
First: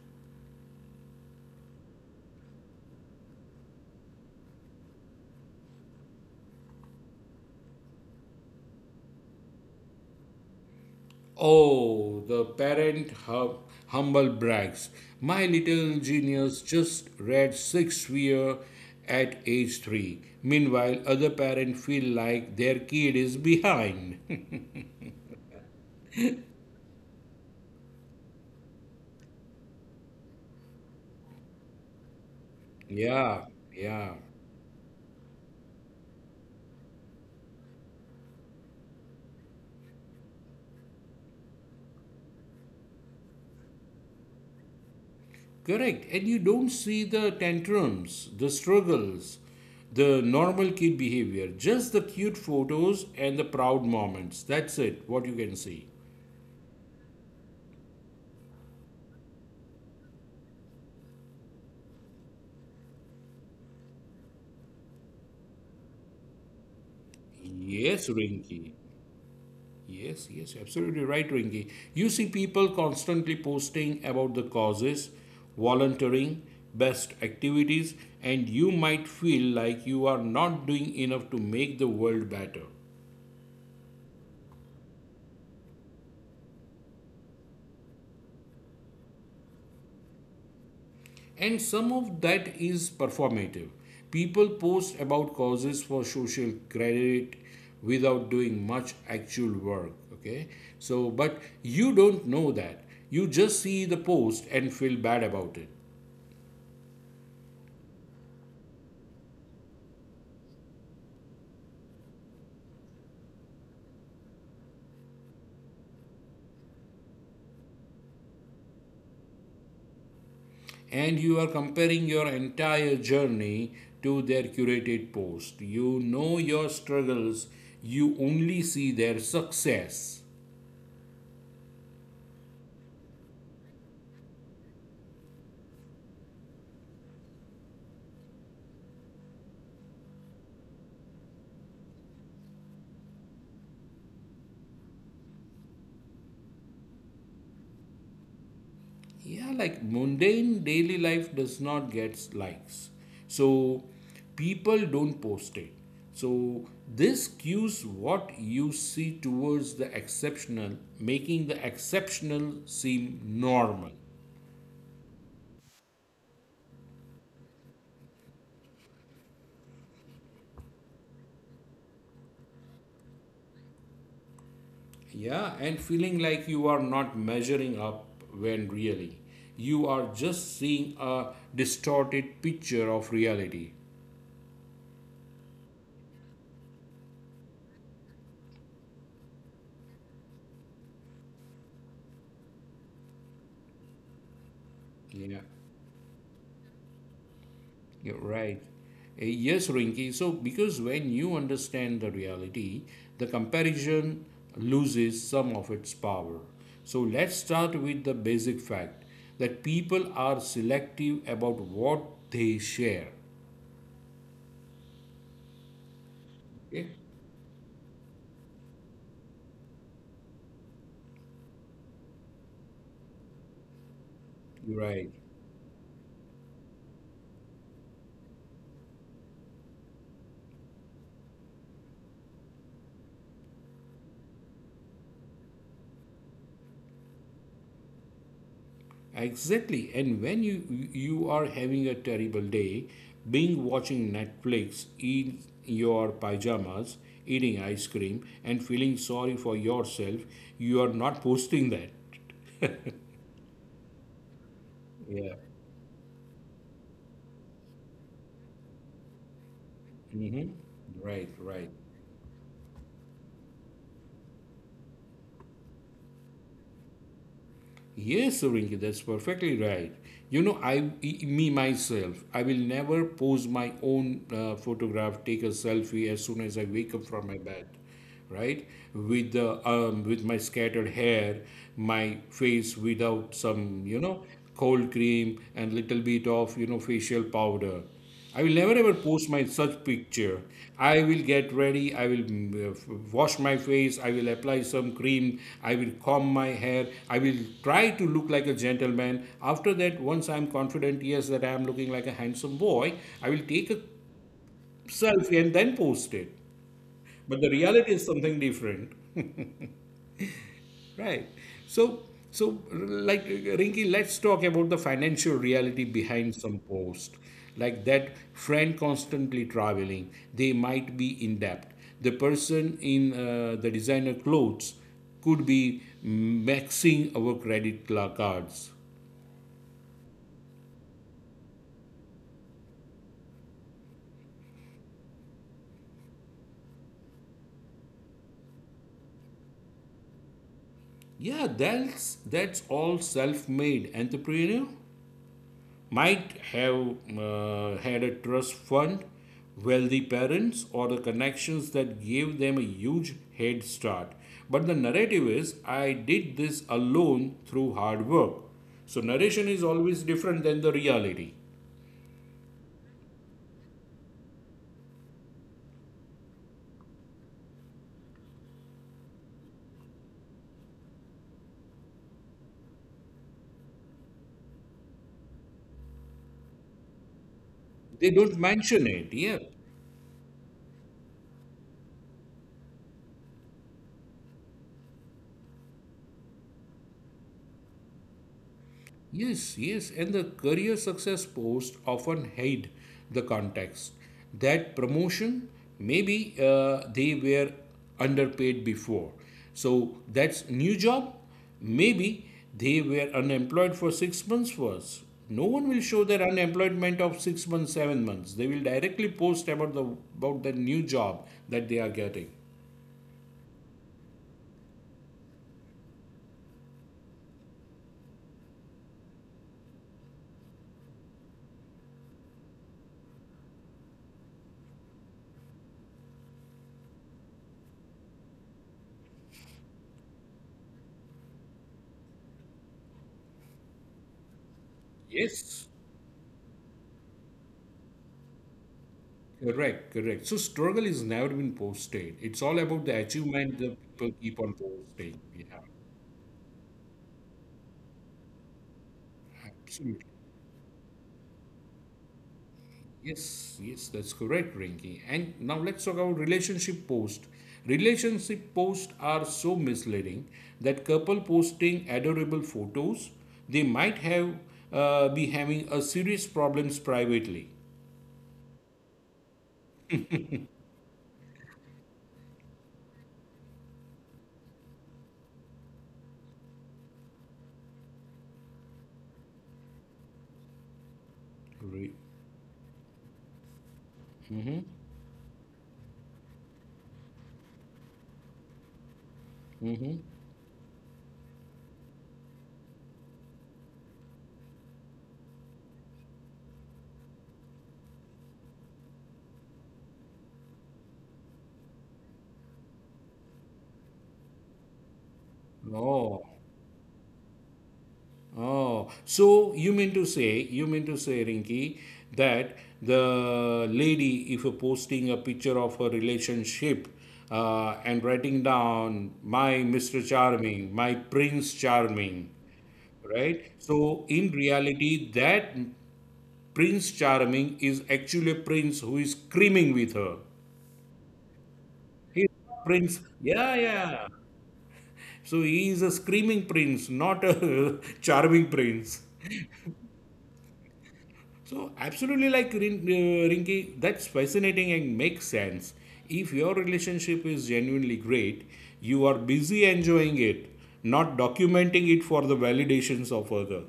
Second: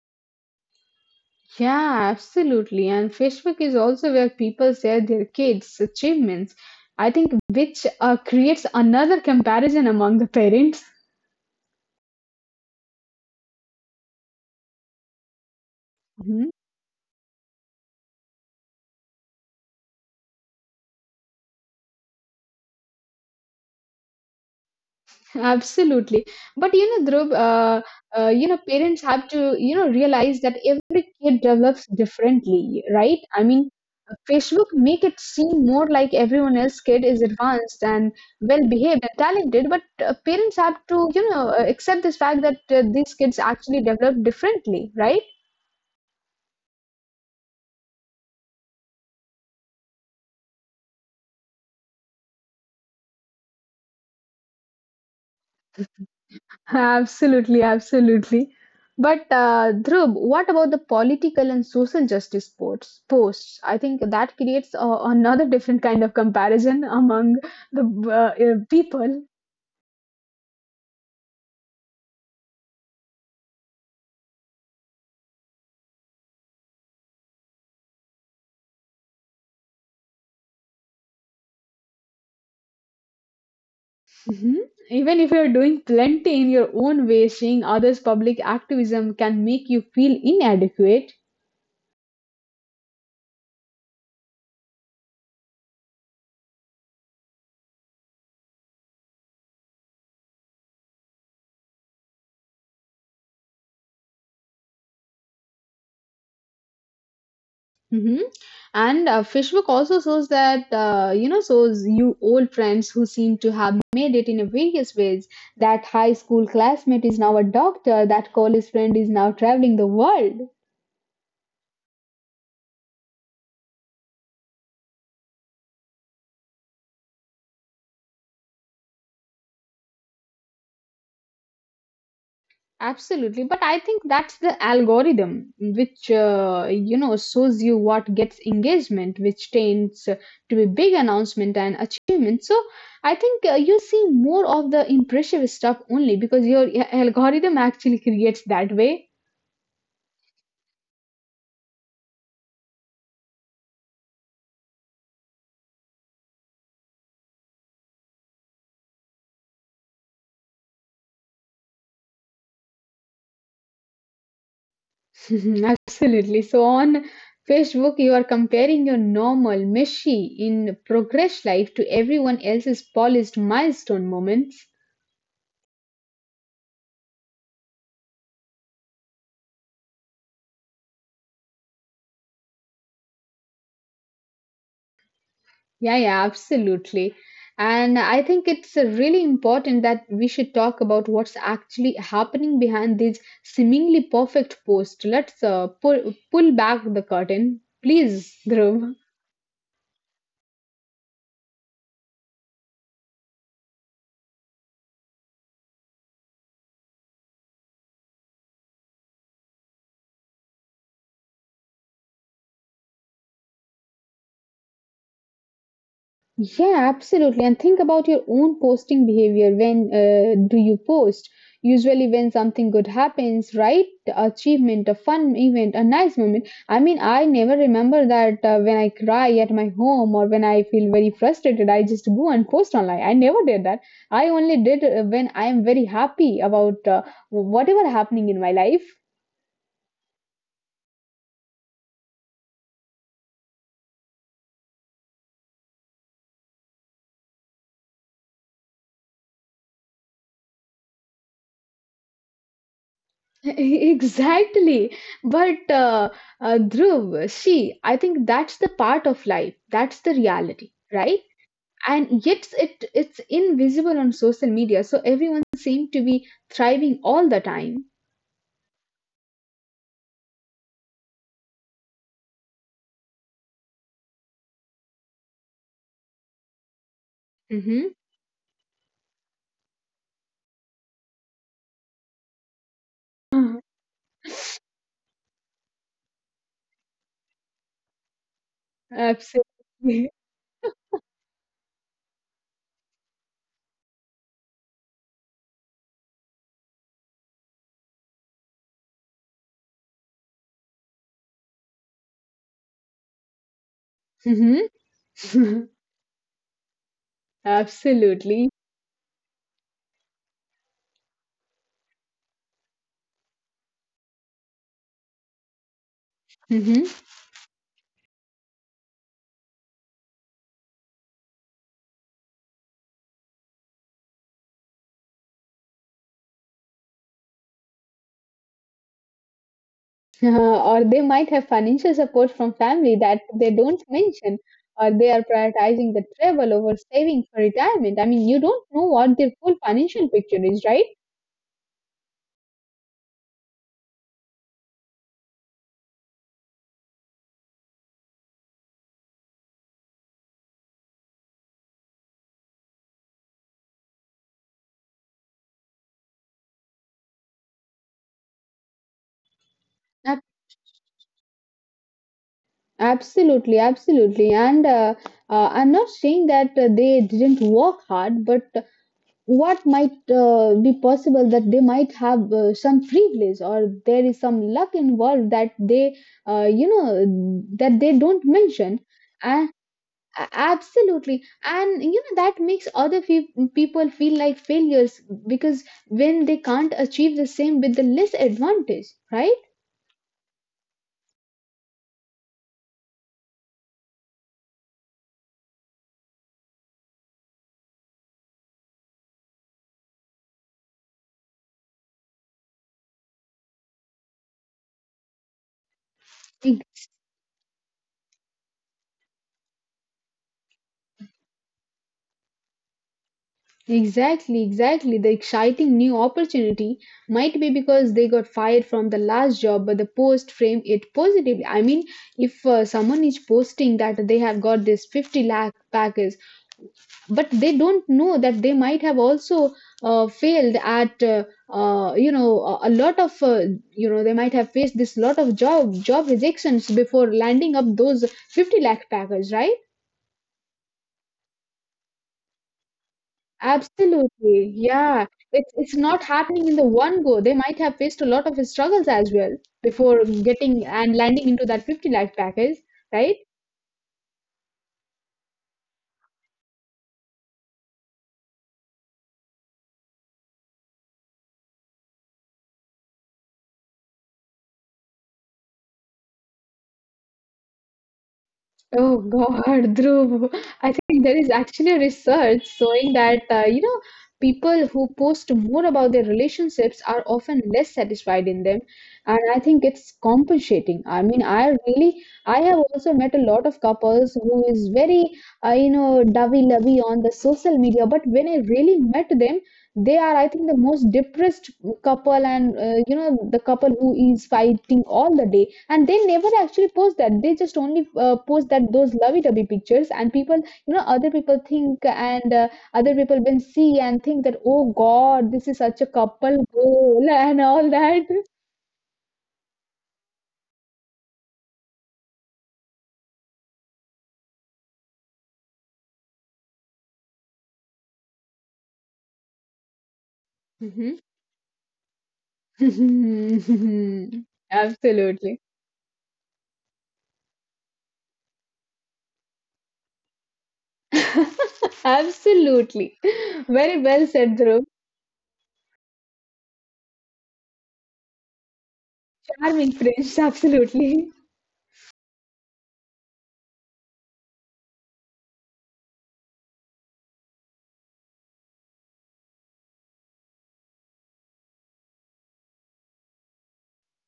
Yeah, absolutely. And Facebook is also where people share their kids' achievements. I think which uh, creates another comparison among the parents.
Oh, the parent hum- humble brags. My little
Hmm?
genius just read sixth year at age three. Meanwhile, other parents feel like their kid is behind.
Absolutely. But you know, Dhruv, uh, uh, you know, parents have to, you know, realize that every kid develops differently, right? I
Yeah,
mean,
yeah.
Facebook make it seem more like everyone else kid is advanced and well behaved and talented, but uh, parents have to, you know, uh, accept this fact that uh, these kids actually develop differently, right?
Correct. And you don't see the tantrums, the struggles, the normal kid behavior, just the cute photos and the proud moments. That's it, what you can see.
Absolutely, absolutely. But uh, Dhruv, what about the political and social justice posts? Posts. I think that creates uh, another different kind of comparison among the
Yes,
uh, uh,
Rinky.
people.
Yes, yes, absolutely right, Rinky. You see people constantly posting about the causes, volunteering, best activities, and you might feel like you are not doing enough to make the world better.
Mhm. Even if you're doing plenty in your own way, seeing others' public activism can make you feel inadequate.
And some of that is performative. People post about causes for social credit without doing much actual work. Okay, so but you don't know that. You just see the post and feel bad about it.
Hmm. And uh, Facebook also shows that, uh, you know, shows you old friends who seem to have made it in various ways. That high school classmate is now a doctor. That college friend is now traveling the world.
And you are comparing your entire journey to their curated post. You know your struggles, you only see their success.
Absolutely, but I think that's the algorithm which, uh, you know, shows you what gets engagement, which tends to be big announcement and achievement. So I think uh, you see more of the impressive stuff only because your uh, algorithm actually creates that way.
Yeah, like mundane daily life does not get likes, so people don't post it, so this cues what you see towards the exceptional, making the exceptional seem normal.
Absolutely. So on Facebook, you are comparing your normal, mushy in progress life to everyone else's polished milestone moments.
Yeah, and feeling like you are not measuring up when really you are just seeing a distorted picture of reality.
Yeah, yeah, absolutely. And I think it's uh, really important that we should talk about what's actually happening behind these seemingly perfect posts. Let's uh,
Yeah,
pull, pull back the curtain, please,
you're
Dhruv.
right. Uh, Yes, Rinki. So, because when you understand the reality, the comparison loses some of its power. So, let's start with the basic fact that people are selective about what they share.
Yeah,
Okay?
absolutely. And think about your own posting behavior. When uh, do you post? Usually, when something good happens, right? Achievement, a
You're
fun
right.
event, a nice moment. I mean, I never remember that, uh, when I cry at my home or when I feel very frustrated, I just go and post online. I never did that. I only did, uh, when I am very happy about, uh, whatever happening in my life.
Exactly. And when you you are having a terrible day, being watching Netflix in your pajamas, eating ice cream and feeling sorry for yourself, you are not posting that.
Exactly. But
Yeah,
uh, uh, Dhruv, see, I think that's the part of life. That's the reality, right?
right, right.
And yet it it's invisible on social media, so everyone seems to be thriving all the time.
Yes, Rinki, that's perfectly right. You know, I e, me myself, I will never pose my own uh, photograph, take a selfie as soon as I wake up from my
Mm-hmm.
bed, right? With the um, with my scattered hair, my face without some, you know, cold cream and little bit of you know facial powder. I will never ever post my
Absolutely.
such picture. I will get ready. I will mm, uh, f- wash my face. I will apply some cream. I will comb my hair. I will try to look like a gentleman. After that, once I'm confident, yes, that I am looking like a handsome boy, I will take a
Mm-hmm.
selfie and then post it. But the reality is
Absolutely.
something different. Right. So, so like Rinki, let's talk about the financial reality behind some
Mhm.
posts. Like that friend constantly traveling, they might be in debt. The person in uh, the designer clothes could be maxing our credit cla- cards.
Uh, or they might have financial support from family that they don't mention, or they are prioritizing the travel over saving for retirement. I mean, you don't know what their full financial picture is, right?
Yeah, that's that's all self-made entrepreneur. Might have uh, had a trust fund, wealthy parents, or the connections that gave them a huge head start. But the narrative is, I did this alone through hard work. So, narration is
Ab-
always different than the reality.
Absolutely, absolutely. And uh, uh, I'm not saying that uh, they didn't work hard, but what might uh, be possible that they might have uh, some privilege or there is some luck involved that they, uh, you know, that they don't
They don't
mention,
mention
and
it, yeah.
absolutely, and you know that makes other fe- people feel like failures because when they can't achieve the same with the less advantage, right.
Yes, yes, and the career success post often hide the context that promotion, maybe uh, they were underpaid before. So that's new job. Maybe they were unemployed for six months first. No one will show their unemployment of six months, seven months. They will directly post about the about the new job that they are getting.
Exactly, exactly. The exciting new opportunity might be because they got fired from the last job, but the post frame it positively. I mean, if uh, someone is posting that they have got this fifty lakh package, but they don't know that they might have also uh, failed at, uh, uh, you know, a a lot of, uh, you know, they might have faced this lot of job job
Yes,
rejections before landing up those fifty lakh package, right?
correct, correct. So struggle is never been posted. It's all about the achievement the
Absolutely.
people keep on
Yeah. It's
posting.
it's
Yeah,
not happening in the one go. They might have faced a lot of struggles as well before
absolutely.
getting and landing into that fifty lakh package, right?
Yes, yes, that's correct, Rinki. And now let's talk about relationship post. Relationship posts are so misleading, that couple posting adorable photos, they might have uh, be having a serious problems privately.
Oh God. Dhruv, I think there is actually a research showing that, uh, you know, people who post more about their relationships are often less satisfied in them, and I think it's compensating. I mean, I really,
Re-
I have also met a lot of couples who is very, uh, you know, lovey-dovey on the social media, but when I really met them, they are I think the most depressed couple, and, uh, you know, the couple who is fighting all the day and they never actually post that, they just only uh, post that those lovey-dovey pictures, and people, you know, other people think, and, uh, other people will see and think that, oh god, this is such a couple
No.
goal, and all that.
Oh, so you mean to say, you mean to say, Rinki, that the lady, if you're posting a picture of her relationship uh, and writing down my Mister
Mhm.
Charming, my Prince Charming, right? So in
Absolutely.
reality, that Prince Charming is actually a prince who is screaming with her. He's
Absolutely,
a prince.
very
Yeah,
well said,
yeah.
Dhruv.
So he is a screaming prince, not a charming prince.
Charming French. Absolutely.
So absolutely, like Rin- uh, Rinki, that's fascinating and makes sense. If your relationship is genuinely great, you are busy enjoying it, not documenting it for the validations of other.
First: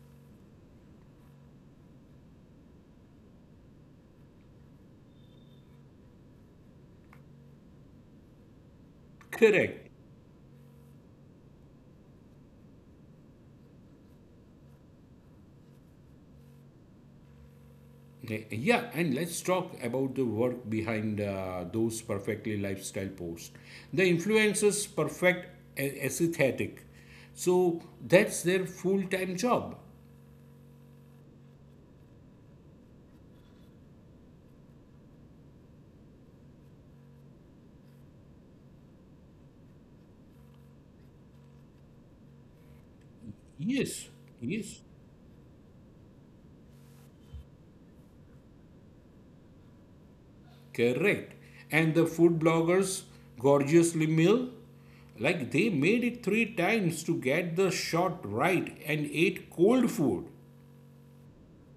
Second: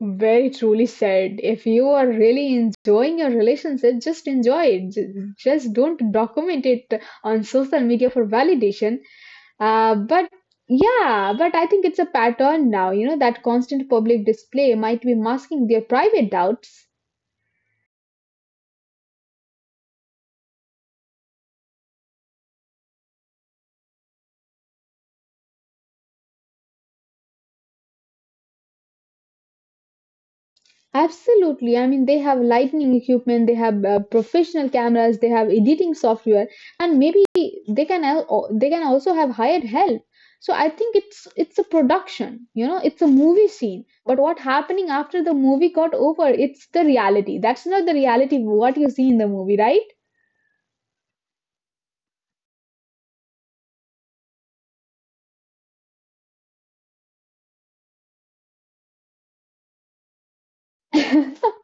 Very truly said. If you are really enjoying your relationship, just enjoy it. Ju- Just don't document it on social media for validation.
Correct.
Uh, but yeah, but I think it's a pattern now, you know, that constant public display might be masking their private doubts.
Eh, Yeah, and let's talk about the work behind uh, those perfectly lifestyle posts. The influencers perfect a- aesthetic, so that's their full time job.
Absolutely. I mean, they have lighting equipment, they have uh, professional cameras, they have editing software, and maybe they can al- they can also have hired help. So I think it's it's a production, you know, it's a movie scene.
Yes,
But what
yes.
happening after the movie got over, it's the reality. That's not the reality of what you see in the movie, right?
Correct. And the food bloggers gorgeously meal, like they made it three times to get the shot right and ate cold food.
The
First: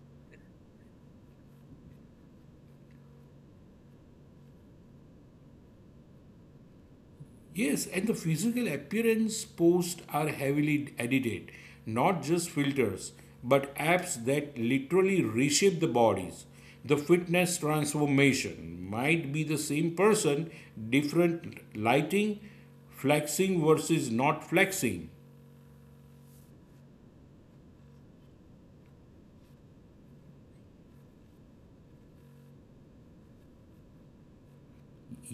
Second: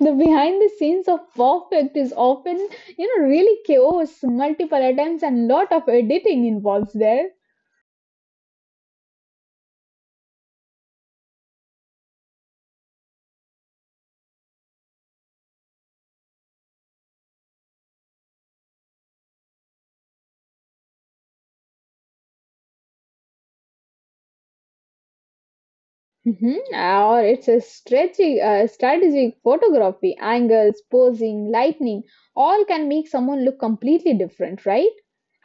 behind the scenes of perfect is often, you know, really chaos, multiple attempts, and lot of editing involves there.
Yes, and the physical appearance posts are heavily edited, not just filters, but apps that literally reshape the bodies. The fitness transformation might be the same person, different lighting, flexing versus not flexing.
Mhm. Or it's a strategic, uh, strategic photography, angles, posing, lighting, all can make someone look completely different, right?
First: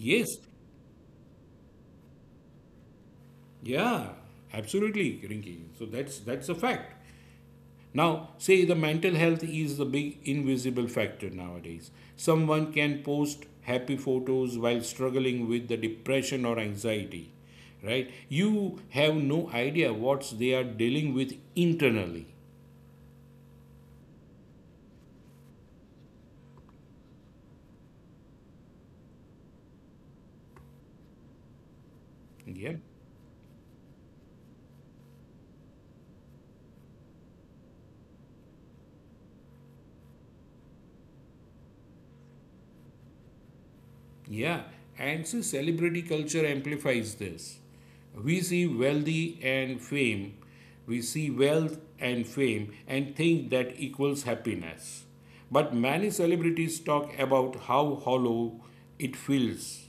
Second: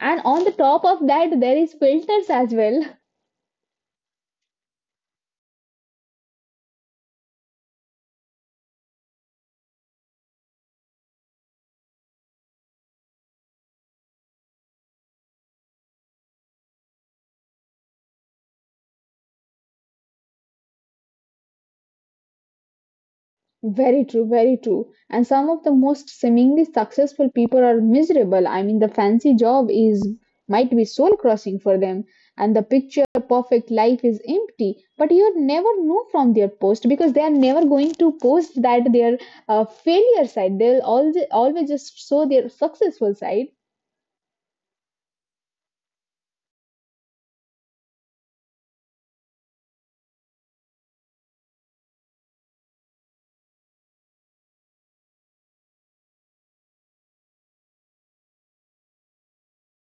And on the top of that, there is filters as well.
yeah, absolutely, Rinky. So that's that's a fact. Now, say the mental health is the big invisible factor nowadays. Someone can post happy photos while struggling with the depression or anxiety, right? You have no idea what they are dealing with internally.
Very true, very true. And some of the most seemingly successful people are miserable. I mean, the fancy job is might be soul crushing for them, and the
Yeah.
picture perfect life is empty. But you never know from their post because they are never going to post that their uh, failure side. They'll always always just show their successful side.
Yeah, and see, celebrity culture amplifies this. We see wealthy and fame, we see wealth and fame, and think that equals happiness. But many celebrities talk about how hollow it feels.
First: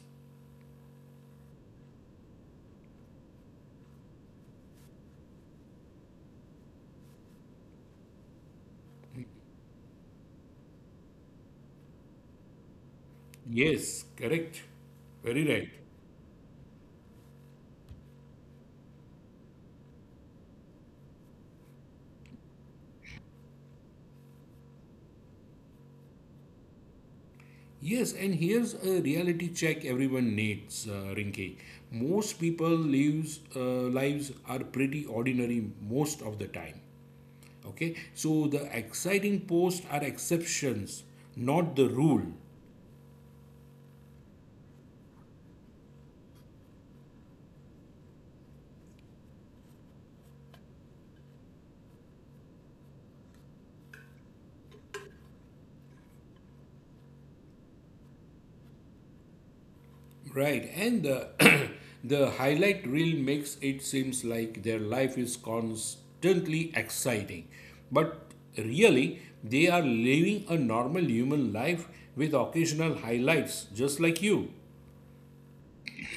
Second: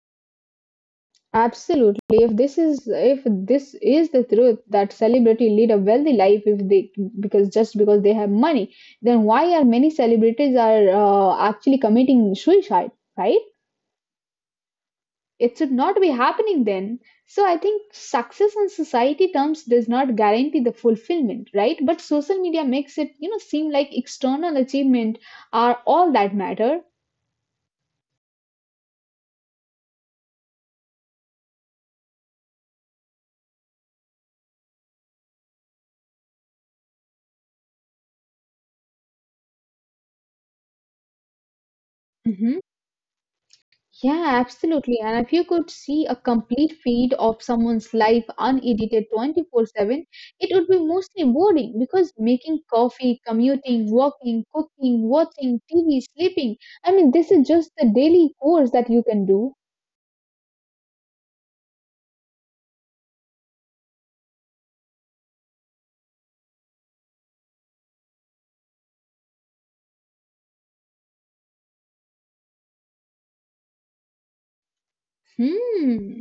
Absolutely. If this is, if this is the truth that celebrity lead a wealthy life, if they, because just because they have money, then why are many celebrities are uh, actually committing suicide, right?
Yes, correct. Very
It
right.
should not be happening then. So I think success in society terms does not guarantee the fulfillment, right? But social media makes it, you know, seem like external achievement are all that matter.
Yes, and here's a reality check everyone needs, uh, Rinki. Most people lives uh, lives are pretty ordinary most of the time. Okay, so the exciting posts are exceptions, not the rule,
Mhm. Yeah, absolutely. And if you could see a complete feed of someone's life unedited twenty-four seven, it would be mostly boring because making coffee, commuting, walking, cooking, watching T V, sleeping. I mean, this is just the daily course that you can do.
right? And the the highlight reel makes it seems like their life is constantly exciting, but really they are living a normal human life with occasional highlights, just like you.
Hmm.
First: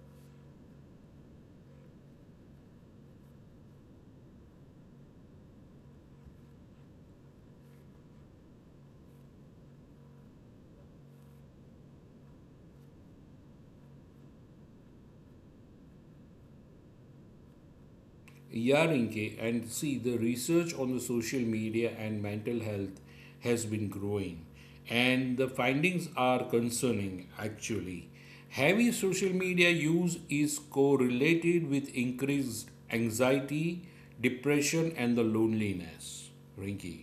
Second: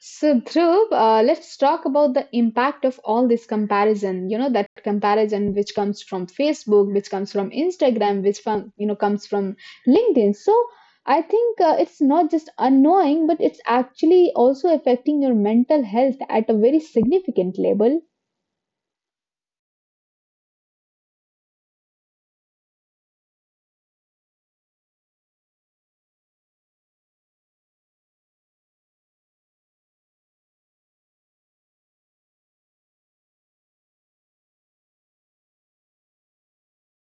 So, Dhruv, uh, let's talk about the impact of all this comparison. You know, that comparison which comes from Facebook, which comes from Instagram, which from, you know, comes from LinkedIn. So, I think uh, it's not just annoying, but it's actually also affecting your mental health at a very significant level.
Yarinke, and see the research on the social media and mental health has been growing, and the findings are concerning actually. Heavy social media use is correlated with increased anxiety, depression, and the loneliness. Rinky.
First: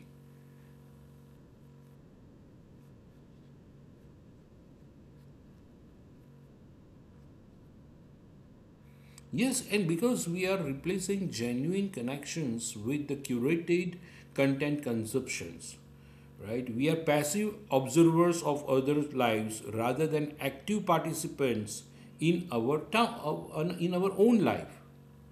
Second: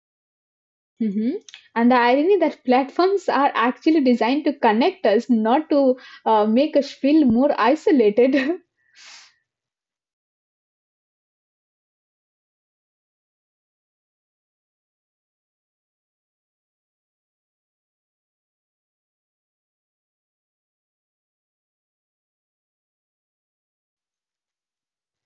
Mhm. And the irony that platforms are actually designed to connect us, not to, uh, make us feel more isolated.
Yes, and because we are replacing genuine connections with the curated content consumptions, right? We are passive observers of others' lives rather than active participants in our town, in our own life.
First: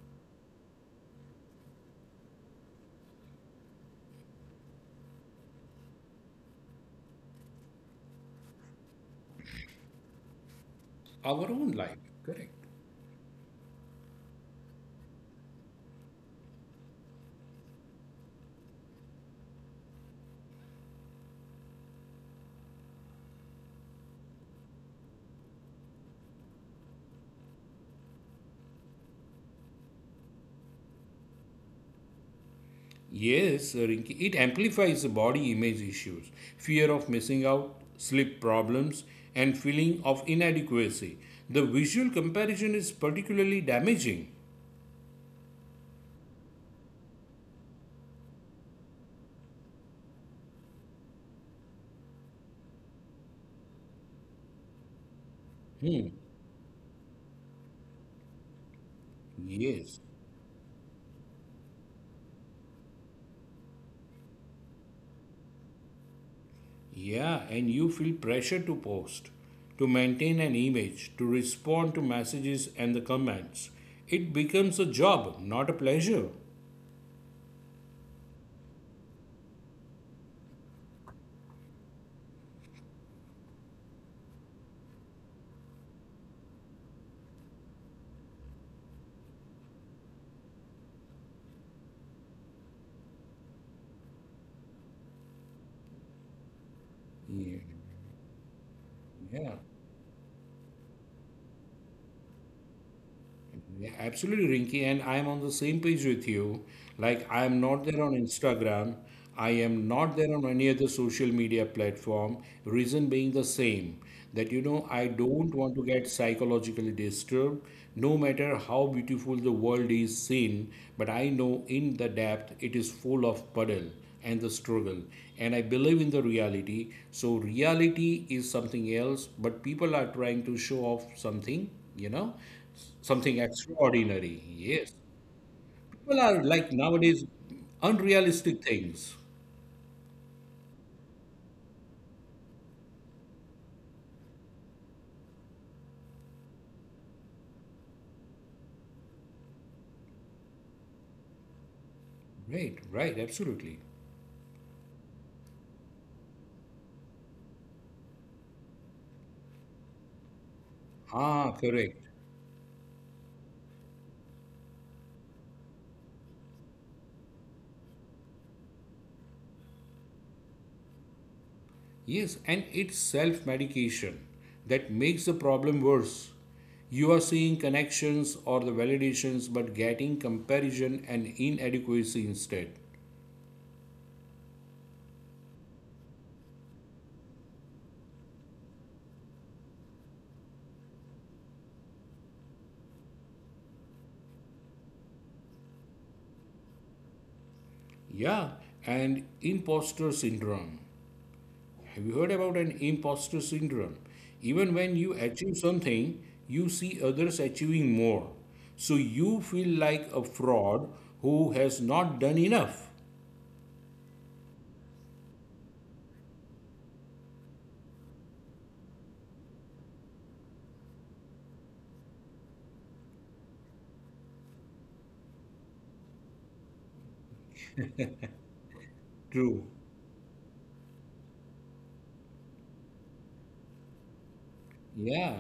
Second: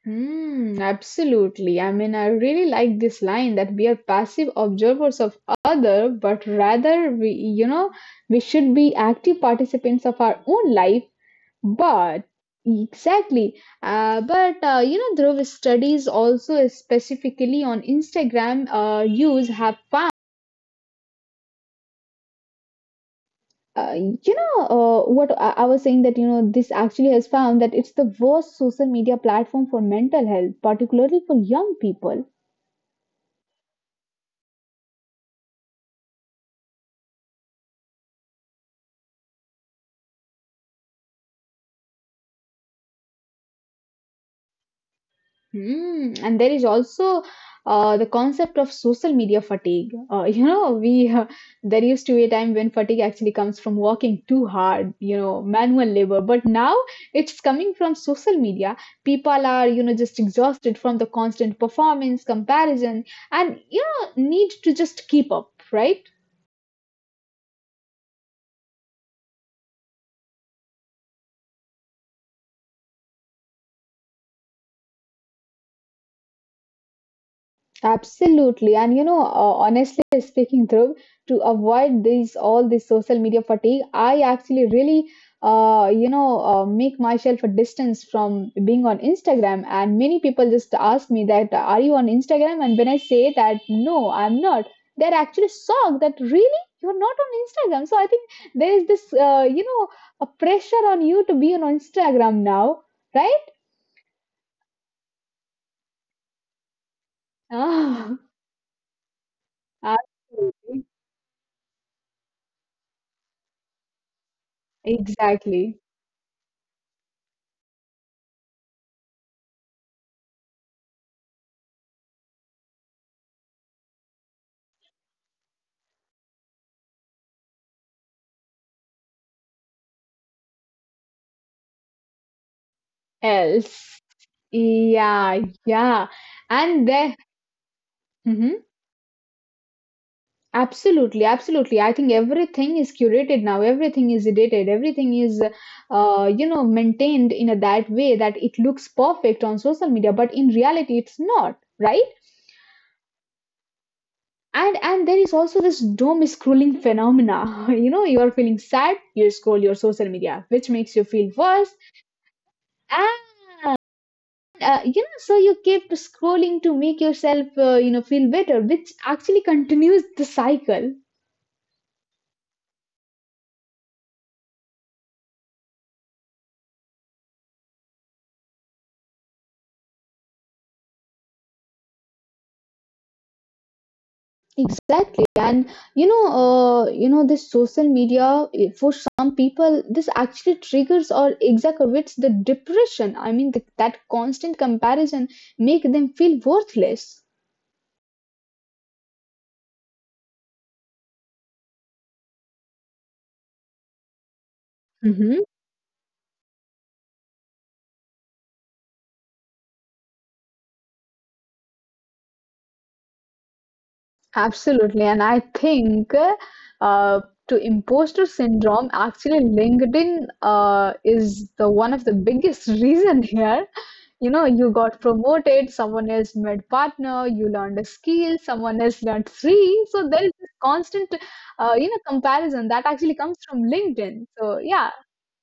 Hmm, absolutely. I mean, I really like this line that we are passive observers of other, but rather we, you know, we should be active participants of our own life.
Our own life,
But
correct?
exactly, uh, but, uh, you know, Dhruv, studies also specifically on Instagram uh, use have found. Uh, you know, uh, what I, I was saying that, you know, this actually has found that it's the worst social media platform for mental health, particularly for young people.
Yes, Rinki, it amplifies the body image issues, fear of missing out, sleep problems, and feeling of inadequacy. The visual comparison is particularly damaging.
Hmm. And there is also uh, the concept of social media fatigue. Uh, you know, we uh, there used to be a time when fatigue actually comes from working too hard, you know, manual
Hmm.
labor. But now it's coming from social media. People are, you know,
Yes,
just exhausted from the constant performance comparison, and you know, need to just keep up, right?
yeah, and you feel pressure to post, to maintain an image, to respond to messages and the comments. It becomes a job, not a pleasure.
Absolutely. And you know, uh, honestly speaking, Dhruv, to avoid these all this social media fatigue, I actually really, uh, you know, uh, make myself a distance from being on Instagram. And many people just ask me that, are you on Instagram? And when I say that, no, I'm not, they're actually shocked that, really, you're not on
Yeah,
Instagram. So I think there is this, uh,
yeah.
you know, a pressure on you to be on Instagram now, right?
Yeah, absolutely, Rinky, and I am on the same page with you. Like, I am not there on
Ah.
Instagram. I am not there on any
Absolutely.
other social media platform. Reason being the same that, you know, I don't
Exactly.
want to get psychologically disturbed, no matter how beautiful the world is seen. But I know in the depth it is full of puddle and the struggle, and I believe in the reality. So reality is something else, but people are trying to show off something, you know, something
Else.
extraordinary. Yes,
Yeah, yeah.
people are like
And there,
nowadays
hmm,
unrealistic things.
absolutely, absolutely. I think everything is curated now. Everything is edited. Everything is, uh, you know, maintained in a that way that it looks perfect on social media, but in reality, it's not, right?
Right, right, absolutely.
And and there is also this doom scrolling phenomena. You know, you are feeling sad, you scroll your social media, which makes you feel
Ah,
worse,
correct.
and uh, you know, so you keep scrolling to make yourself, uh, you know, feel better, which actually continues the cycle.
Yes, and it's self medication that makes the problem worse. You are seeing connections or the validations, but getting comparison and inadequacy instead.
Exactly, and you know, uh, you know, this social media eh, for some people, this actually triggers or exacerbates the depression. I mean, the, that constant comparison make them feel worthless.
Yeah, and imposter syndrome. Have you heard about an imposter syndrome? Even when you achieve something, you see others achieving more. So you feel like a fraud who has not done enough.
Absolutely, and I think uh, to imposter syndrome, actually LinkedIn uh, is the one of the biggest reason here. You know, you got promoted, someone else made partner, you learned a skill, someone else learned
True.
three. So there is this constant, uh, you know, comparison that actually comes from LinkedIn. So yeah.
Yeah.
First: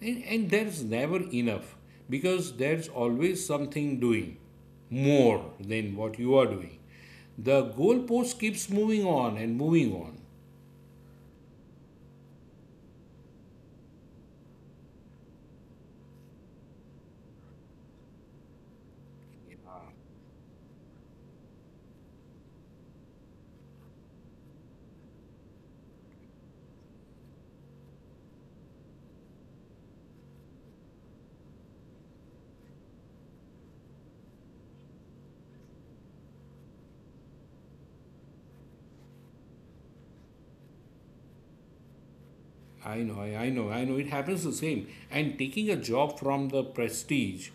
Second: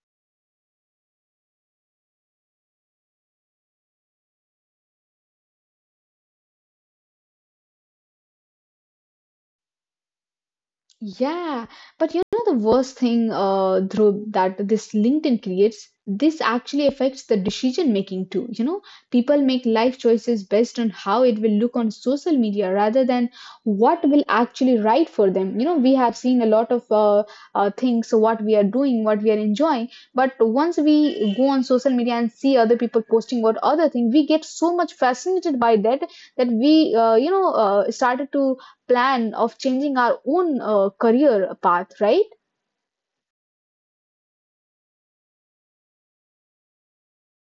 And, and there's never enough because there's always something doing more than what you are doing. The goalpost keeps moving on and moving on.
Yeah, but you know the worst thing, uh, Dhruv, that this LinkedIn creates, this actually affects the decision making too. You know, people make life choices based on how it will look on social media rather than what will actually right for them. You know, we have seen a lot of uh, uh, things, so what we are doing, what we are enjoying, but once we go on social media and see other people posting what other thing, we get so much fascinated by that that we, uh, you know, uh, started to plan of changing our own uh, career path, right?
I know, I, I know, I know. It happens the same. And taking a job from the prestige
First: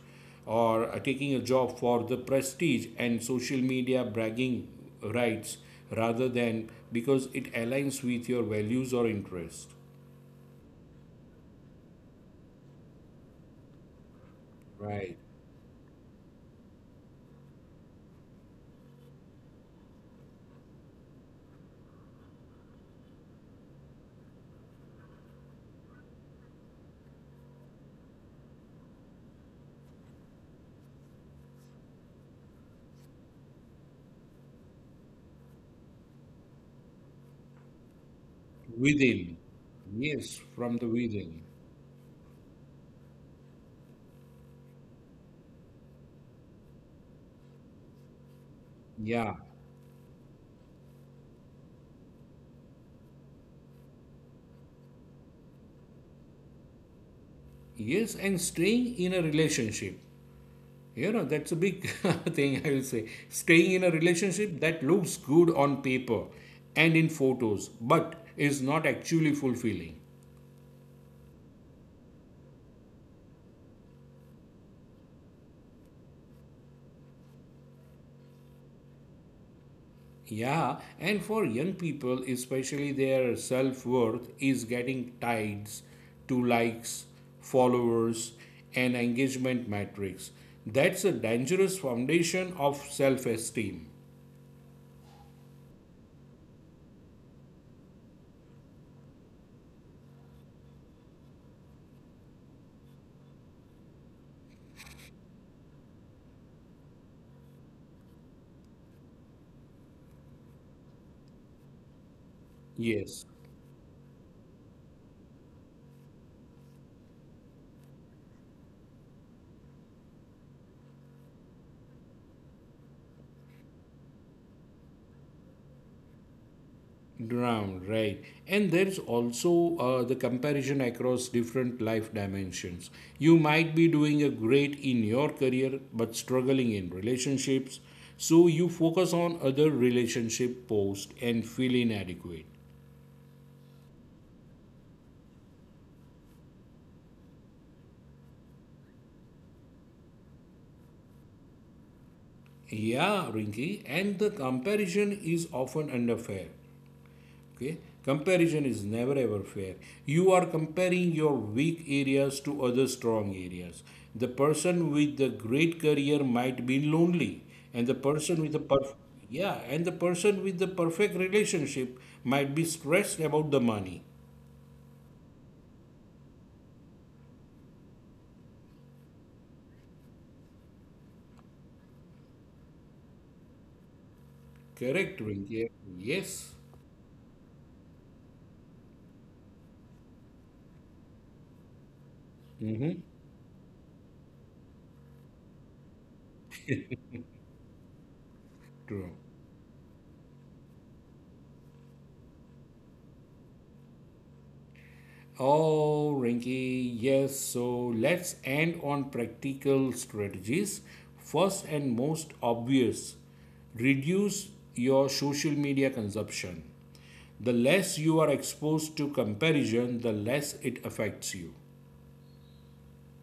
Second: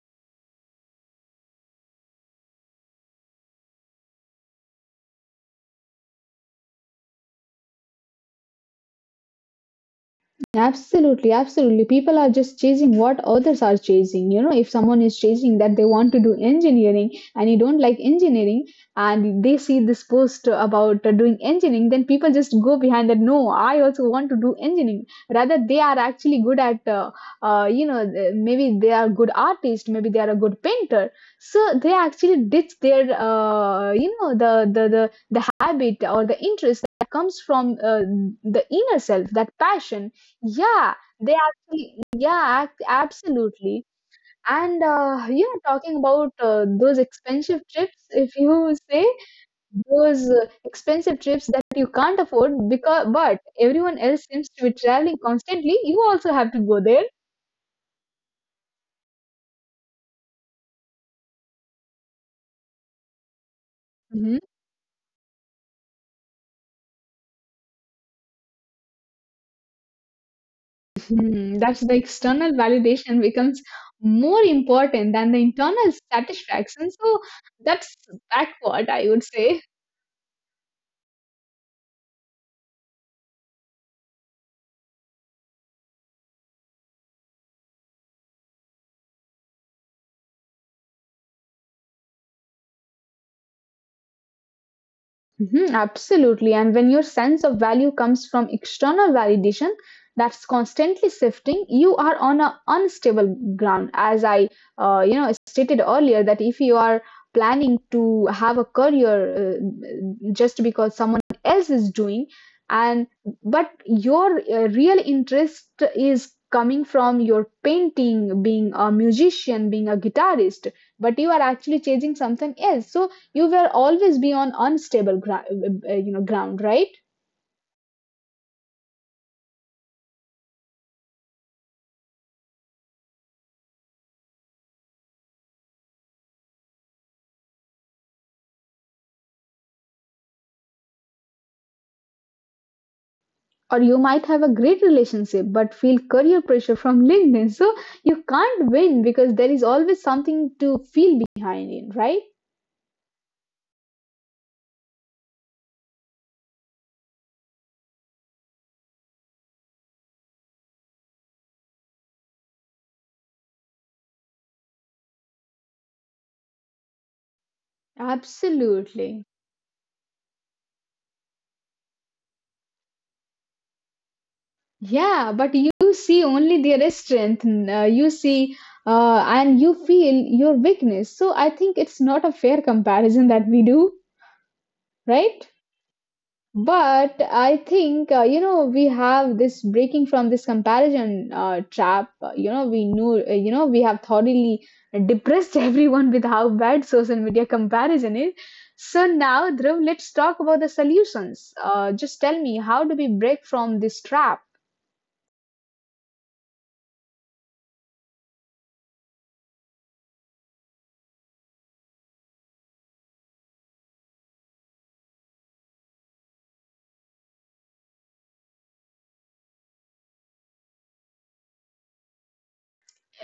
or uh, taking a job for the prestige and social media bragging rights rather than because it aligns with your values or interest.
Absolutely, absolutely. People are just chasing what others are chasing. You know, if someone is
Right.
chasing that they want to do engineering and you don't like engineering and they see this post about uh, doing engineering, then people just go behind that. No, I also want to do engineering. Rather, they are actually good at, uh, uh, you know, th- maybe they are good artist, maybe they are a good painter. So they actually ditch their, uh, you know, the, the, the, the habit or the interest that comes from uh, the inner self,
Within.
that passion.
Yes, from the
Yeah,
within.
they actually, yeah, ac- absolutely. And uh, yeah, talking about uh, those expensive trips, if you say
Yeah.
those uh, expensive trips that you can't afford because, but everyone else seems to be traveling constantly, you also have to go there.
Yes, and staying in a relationship. You know, that's a big thing, I will say. Staying in a
Mhm.
relationship that looks good on paper and in photos, but is not actually fulfilling.
Hmm, that's the external validation becomes more important than the internal satisfaction. So that's backward, I would say.
Yeah, and for young people, especially their self worth is getting tied to likes, followers, and engagement metrics. That's a dangerous foundation of self esteem.
Mhm, absolutely. And when your sense of value comes from external validation that's constantly shifting, you are on a unstable ground. As I, uh, you know, stated earlier, that if you are planning to have a career uh, just because someone else is doing, and
Yes.
but your uh, real interest is coming from your painting, being a musician, being a guitarist, but you are actually chasing something else. So you will always be on unstable gra- uh, uh, you know ground, right?
Drown, right. And there's also uh, the comparison across different life dimensions. You might be doing a great in your career but struggling in relationships, so you focus on other relationship posts and feel inadequate.
Or you might have a great relationship but feel career pressure from LinkedIn, so you can't win because there is always something to feel behind in, right?
Yeah, Rinky, and the comparison is often unfair. Okay, comparison is never ever fair. You are comparing your weak areas to other strong areas. The person with the great career might be lonely, and the person with the perf-
Absolutely.
yeah, and the person with the perfect relationship might be stressed about the money.
Yeah, but you see only their strength, n- uh, you see, uh, and you feel your weakness, so I think it's not a fair comparison that we do,
Correct,
right?
Rinke? Yes.
But I think, uh, you know, we have this breaking from this comparison uh, trap. Uh, You know, we
Mm-hmm.
knew, uh, you know, we have thoroughly depressed everyone with how bad social media comparison is. So
True.
now, Dhruv, let's talk about the solutions. Uh, just tell me, how do we break from this trap?
Oh, Rinky, yes. So let's end on practical strategies. First and most obvious, reduce your social media consumption. The less you are exposed to comparison, the less it affects you.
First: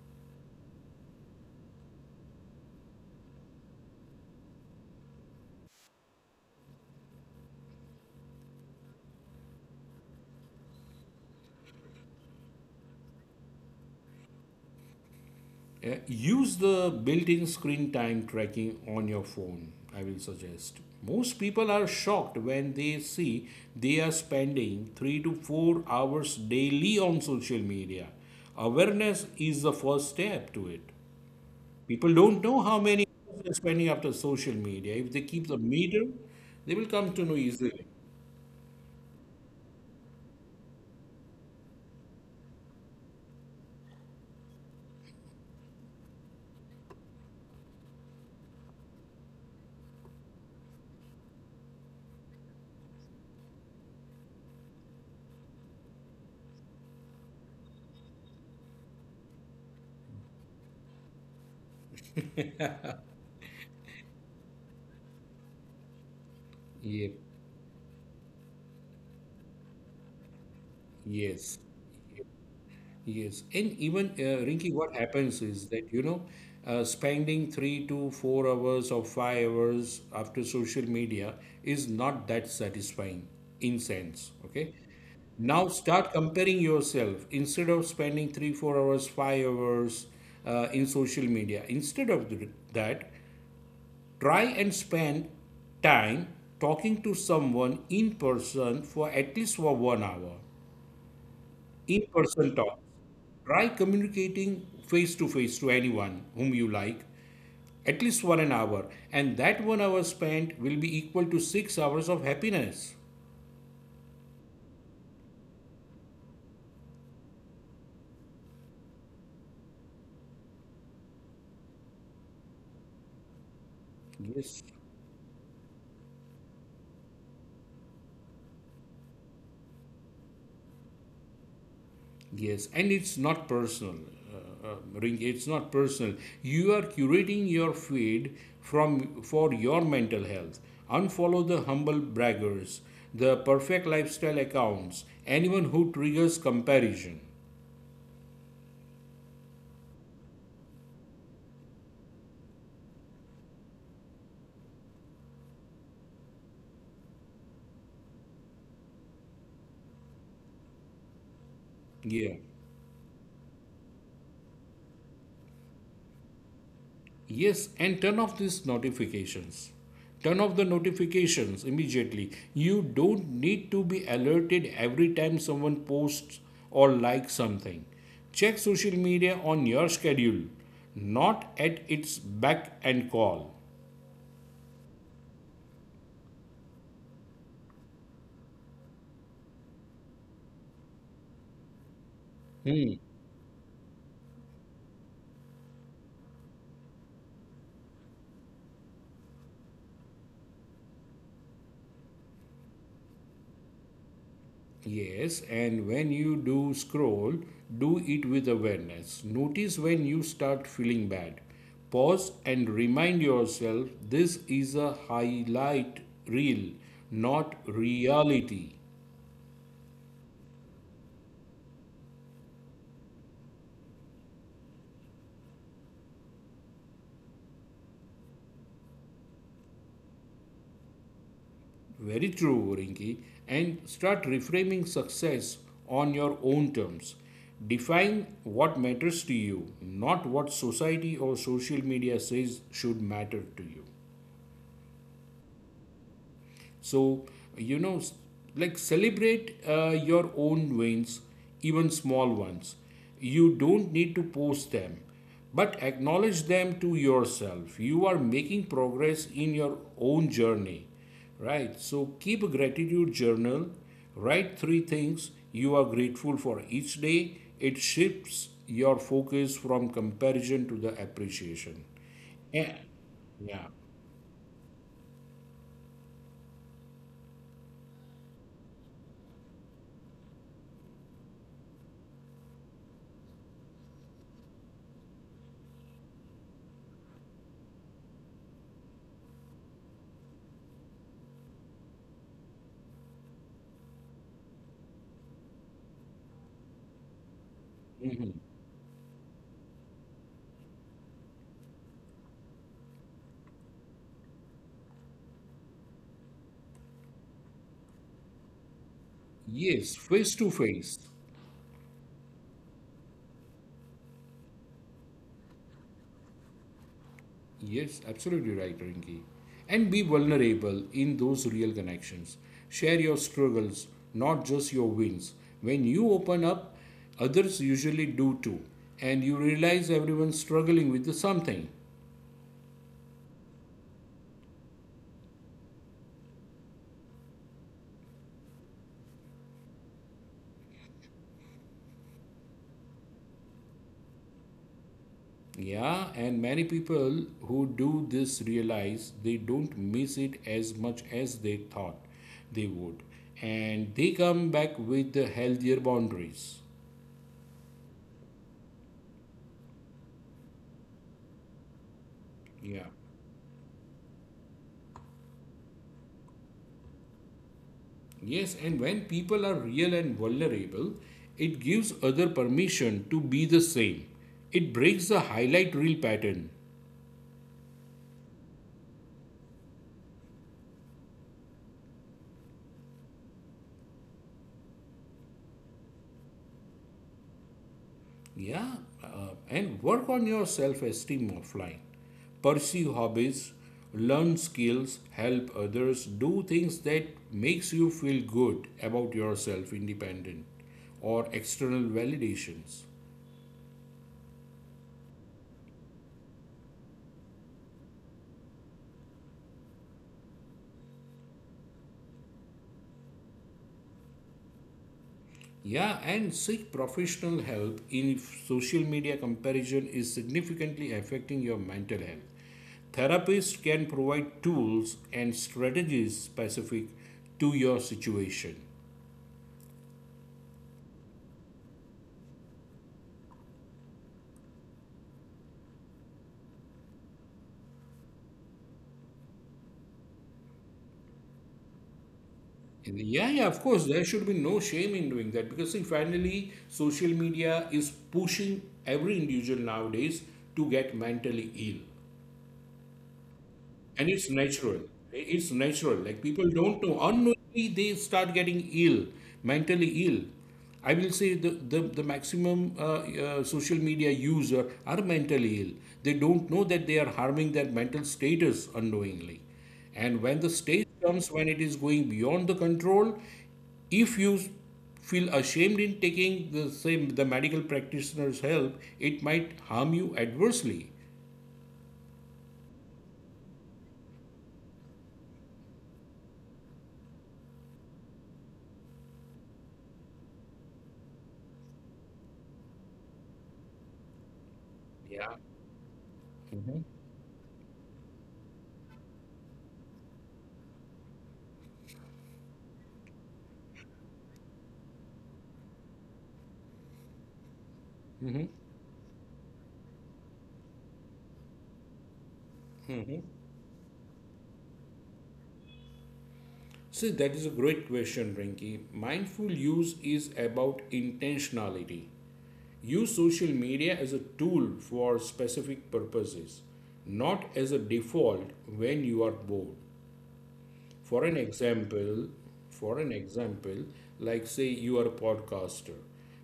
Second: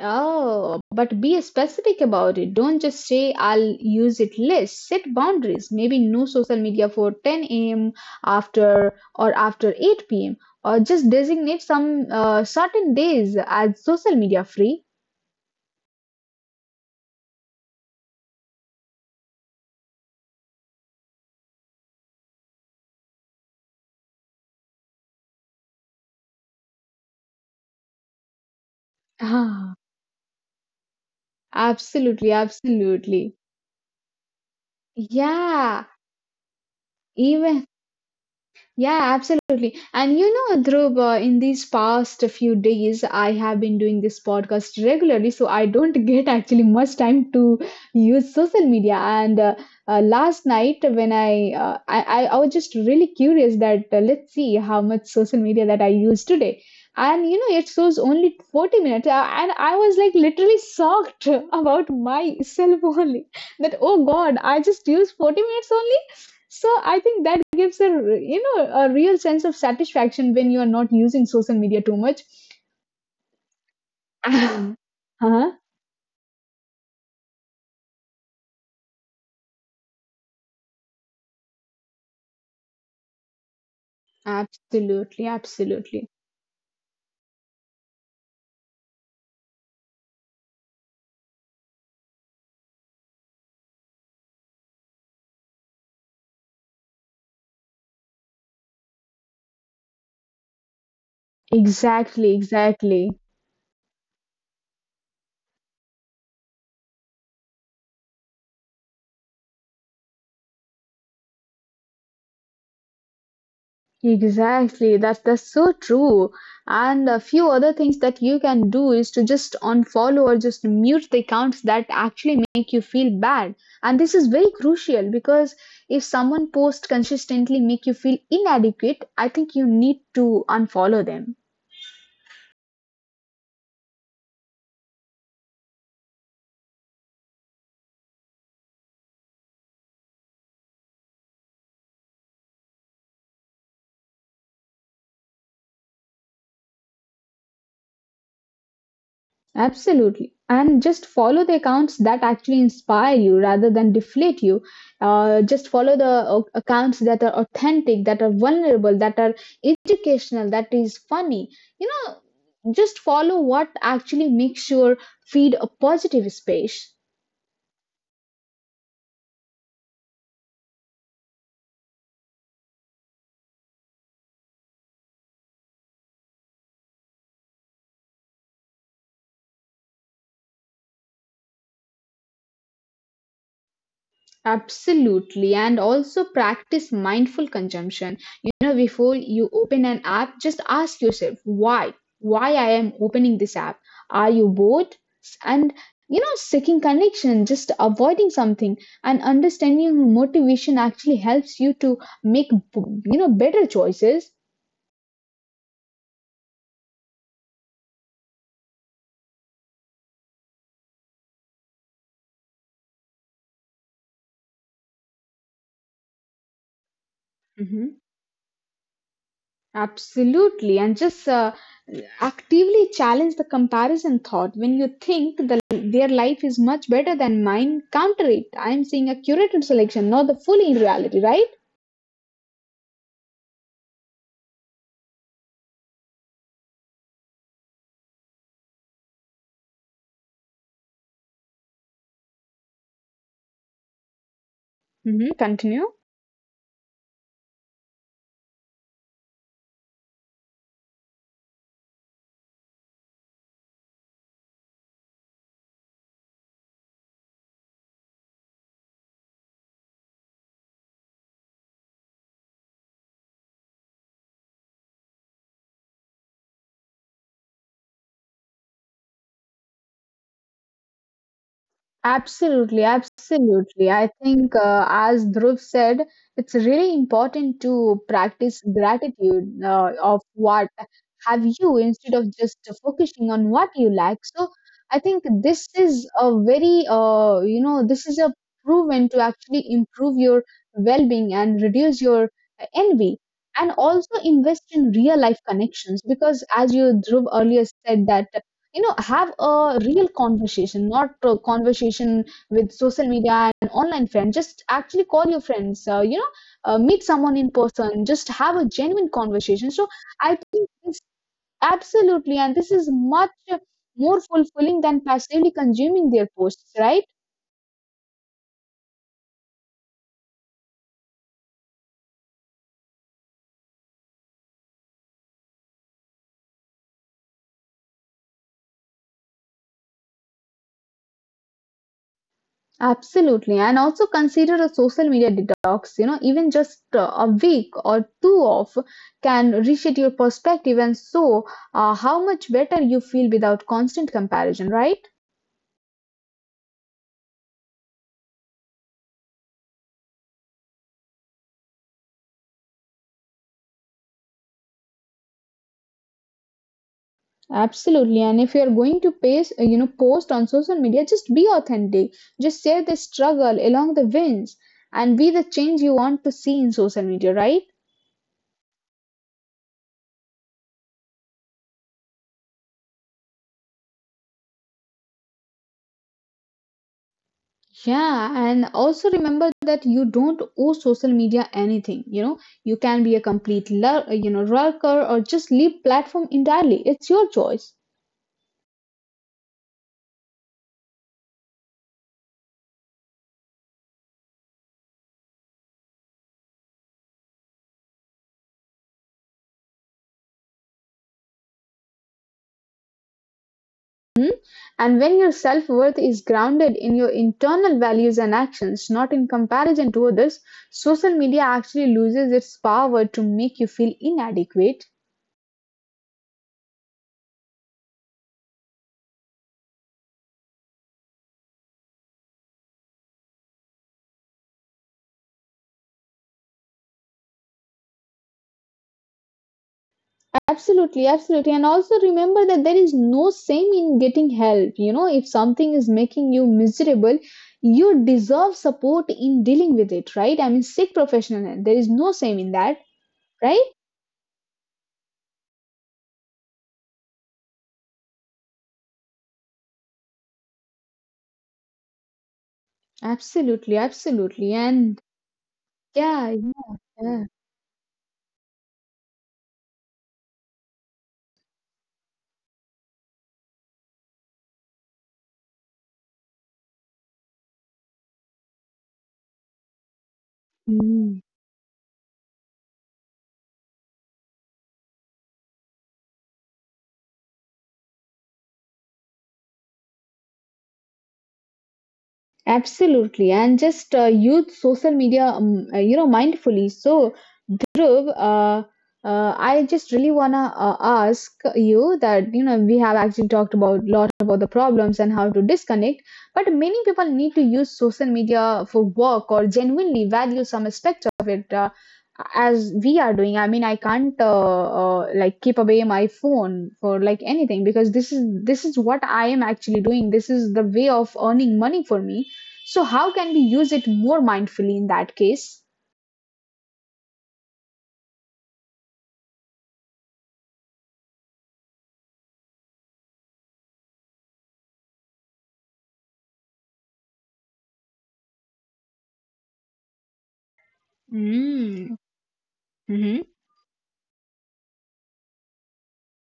Oh, but be specific about it. Don't just say I'll use it less. Set boundaries. Maybe no social media for ten a m after or after eight p m. Or just designate some uh, certain days as social media free.
Uh, Use the built in screen time tracking on your phone, I will suggest. Most people are shocked when they see they are spending three to four hours daily on social media. Awareness is the
Ah,
first step to it. People
absolutely,
don't know how many
absolutely.
hours they're spending after social media. If they keep the
Yeah,
meter, they will come to know
even
easily.
Yeah, absolutely. And you know, Dhruv, uh, in these past few days, I have been doing this podcast regularly, so I don't get actually much time to use social media. And uh, uh, last night, when I, uh, I I I was just really curious that uh, let's see how much social media that I use today. And you know, it shows only forty minutes. Uh, and I was like literally shocked about myself only that, oh God, I just use forty minutes only. So I
Yep.
think that gives a r- you know, a real sense of satisfaction when you are not using social
Yes.
media too much.
Yes, and even uh, Rinky, what
Uh
happens
huh?
is that you know, uh, spending three to four hours or five hours after social media is not that satisfying in sense. Okay,
Absolutely,
now
absolutely.
start comparing yourself instead of spending three, four hours, five hours uh, in social media. Instead of th- that, try and spend time talking to someone in person for at least for one hour in
Exactly,
person talks.
exactly,
Try communicating face to face to anyone whom you like, at least for an hour, and that one hour spent will be equal to six hours of happiness.
exactly. That's that's so true. And a few other things that you can do is to just unfollow or just mute the accounts that actually make you feel bad. And this is very
Yes,
crucial because if someone posts consistently make you feel inadequate, I think you need to unfollow them.
yes, and it's not personal. Uh, uh, Ring, it's not personal. You are curating your feed from for your mental health. Unfollow the humble braggers, the perfect lifestyle accounts, anyone who triggers comparison.
Absolutely. And just follow the accounts that actually inspire you rather than deflate you. Uh, just follow the uh, accounts that are authentic, that are vulnerable, that are educational, that is funny. You
Yeah.
know, just follow what actually makes your feed a positive space.
Yes, and turn off these notifications. Turn off the notifications immediately. You don't need to be alerted every time someone posts or likes something. Check social media on your schedule, not at its beck and call.
Absolutely, and also practice mindful consumption. You know, before you open an app, just ask yourself why? Why I am opening this app? Are you bored? And you know, seeking connection, just avoiding something, and understanding motivation actually helps you to make you know better choices.
Yes, and when you do scroll, do it with awareness. Notice when you start feeling bad. Pause and remind yourself this is a highlight reel, not reality.
Absolutely, and just uh, actively challenge the comparison thought. When you think the, their life is much better than mine, counter it. I am seeing a curated selection, not the fully in reality, right?
Very true, Rinki. And start reframing success on your own terms. Define what matters to you, not what society or social media says should matter to you.
Hmm, continue.
So, you know, like celebrate uh, your own wins, even small ones. You don't need to post them, but acknowledge them to yourself. You are making progress in your own journey, right? So, keep a gratitude journal. Write three things you are grateful for each day. It shifts your focus from comparison to the appreciation. And,
Absolutely,
yeah.
absolutely. I think, uh, as Dhruv said, it's really important to practice gratitude uh, of what have you instead of just focusing on what you lack. So I think this is a very, uh, you know, this is a proven to actually improve your well being and reduce your envy. And also invest in real life connections because, as you Dhruv earlier said, that you know have a real conversation, not a conversation with social media and online friends. Just actually call your friends, uh, you know uh, meet someone in person. Just have a genuine conversation. So
Yes,
I
face to
think
face.
this, absolutely, and this is much more fulfilling than passively consuming their posts, right?
Yes, absolutely right, Rinki. And be vulnerable in those real connections. Share your struggles, not just your wins. When you open up, others usually do too. And you realize everyone's struggling with something.
Absolutely. And also consider a social media detox. You know, even just uh, a week or two off can reshape your perspective. And so uh, how much better you feel without constant comparison, right?
Yeah, and many people who do this realize they don't miss it as much as they thought they would. And they come back with the healthier boundaries.
Absolutely. And if you're going to paste, uh, you know, post on social media, just be authentic. Just
Yeah.
share the struggle along the wins and be the change you want to see in social media, right?
Yes, and when people are real and vulnerable, it gives other permission to be the same. It breaks the highlight reel pattern.
Yeah, and also remember that you don't owe social media anything. You know, you can be a complete, lur- you know, lurker, or just leave platform entirely. It's your choice.
Yeah, uh, and work on your self-esteem offline. Pursue hobbies, learn skills, help others, do things that makes you feel good about yourself independent or external validations.
Hmm? And when your self worth is grounded in your internal values and actions, not in comparison to others, social media actually loses its power to make you feel inadequate.
Yeah, and seek professional help if social media comparison is significantly affecting your mental health. Therapists can provide tools and strategies specific to your situation.
Absolutely, absolutely. And also remember that there is no shame in getting help. You know, if something is making you miserable, you deserve support in dealing with it, right? I mean, seek professional help. There is no shame in that,
Yeah, yeah, of
right?
course, there should be no shame in doing that, because see, finally, social media is pushing every individual nowadays to get mentally ill.
Absolutely,
And it's
absolutely.
natural.
And
It's natural. Like
yeah,
people
yeah,
don't know,
yeah.
unknowingly they start getting ill, mentally ill. I will say the the, the maximum uh, uh, social media user are mentally ill. They don't know that they are harming their mental status unknowingly. And when the stage
Mm.
comes when it is going beyond the control, if you feel ashamed in taking the same, the medical practitioner's help, it might harm you adversely.
Absolutely. And just uh, use social media, um, uh, you know, mindfully. So, Dhruv, uh, uh, I just really wanna uh, ask you that you know we have actually talked about lot about the problems and
Yeah.
how to disconnect, but many
Mhm.
people need to use social media for work or genuinely value some aspect of it. Uh, as we are doing. I mean, I can't uh, uh, like keep away my phone for like anything because this is this is what I am actually doing. This is the way of earning money for me. So how can we use it more mindfully in that case?
See, that is a great question, Rinki. Mindful use is about intentionality. Use social media as a tool for specific purposes, not as a default when you are bored. For an
Mm-hmm.
example, for an example, like say you are a podcaster,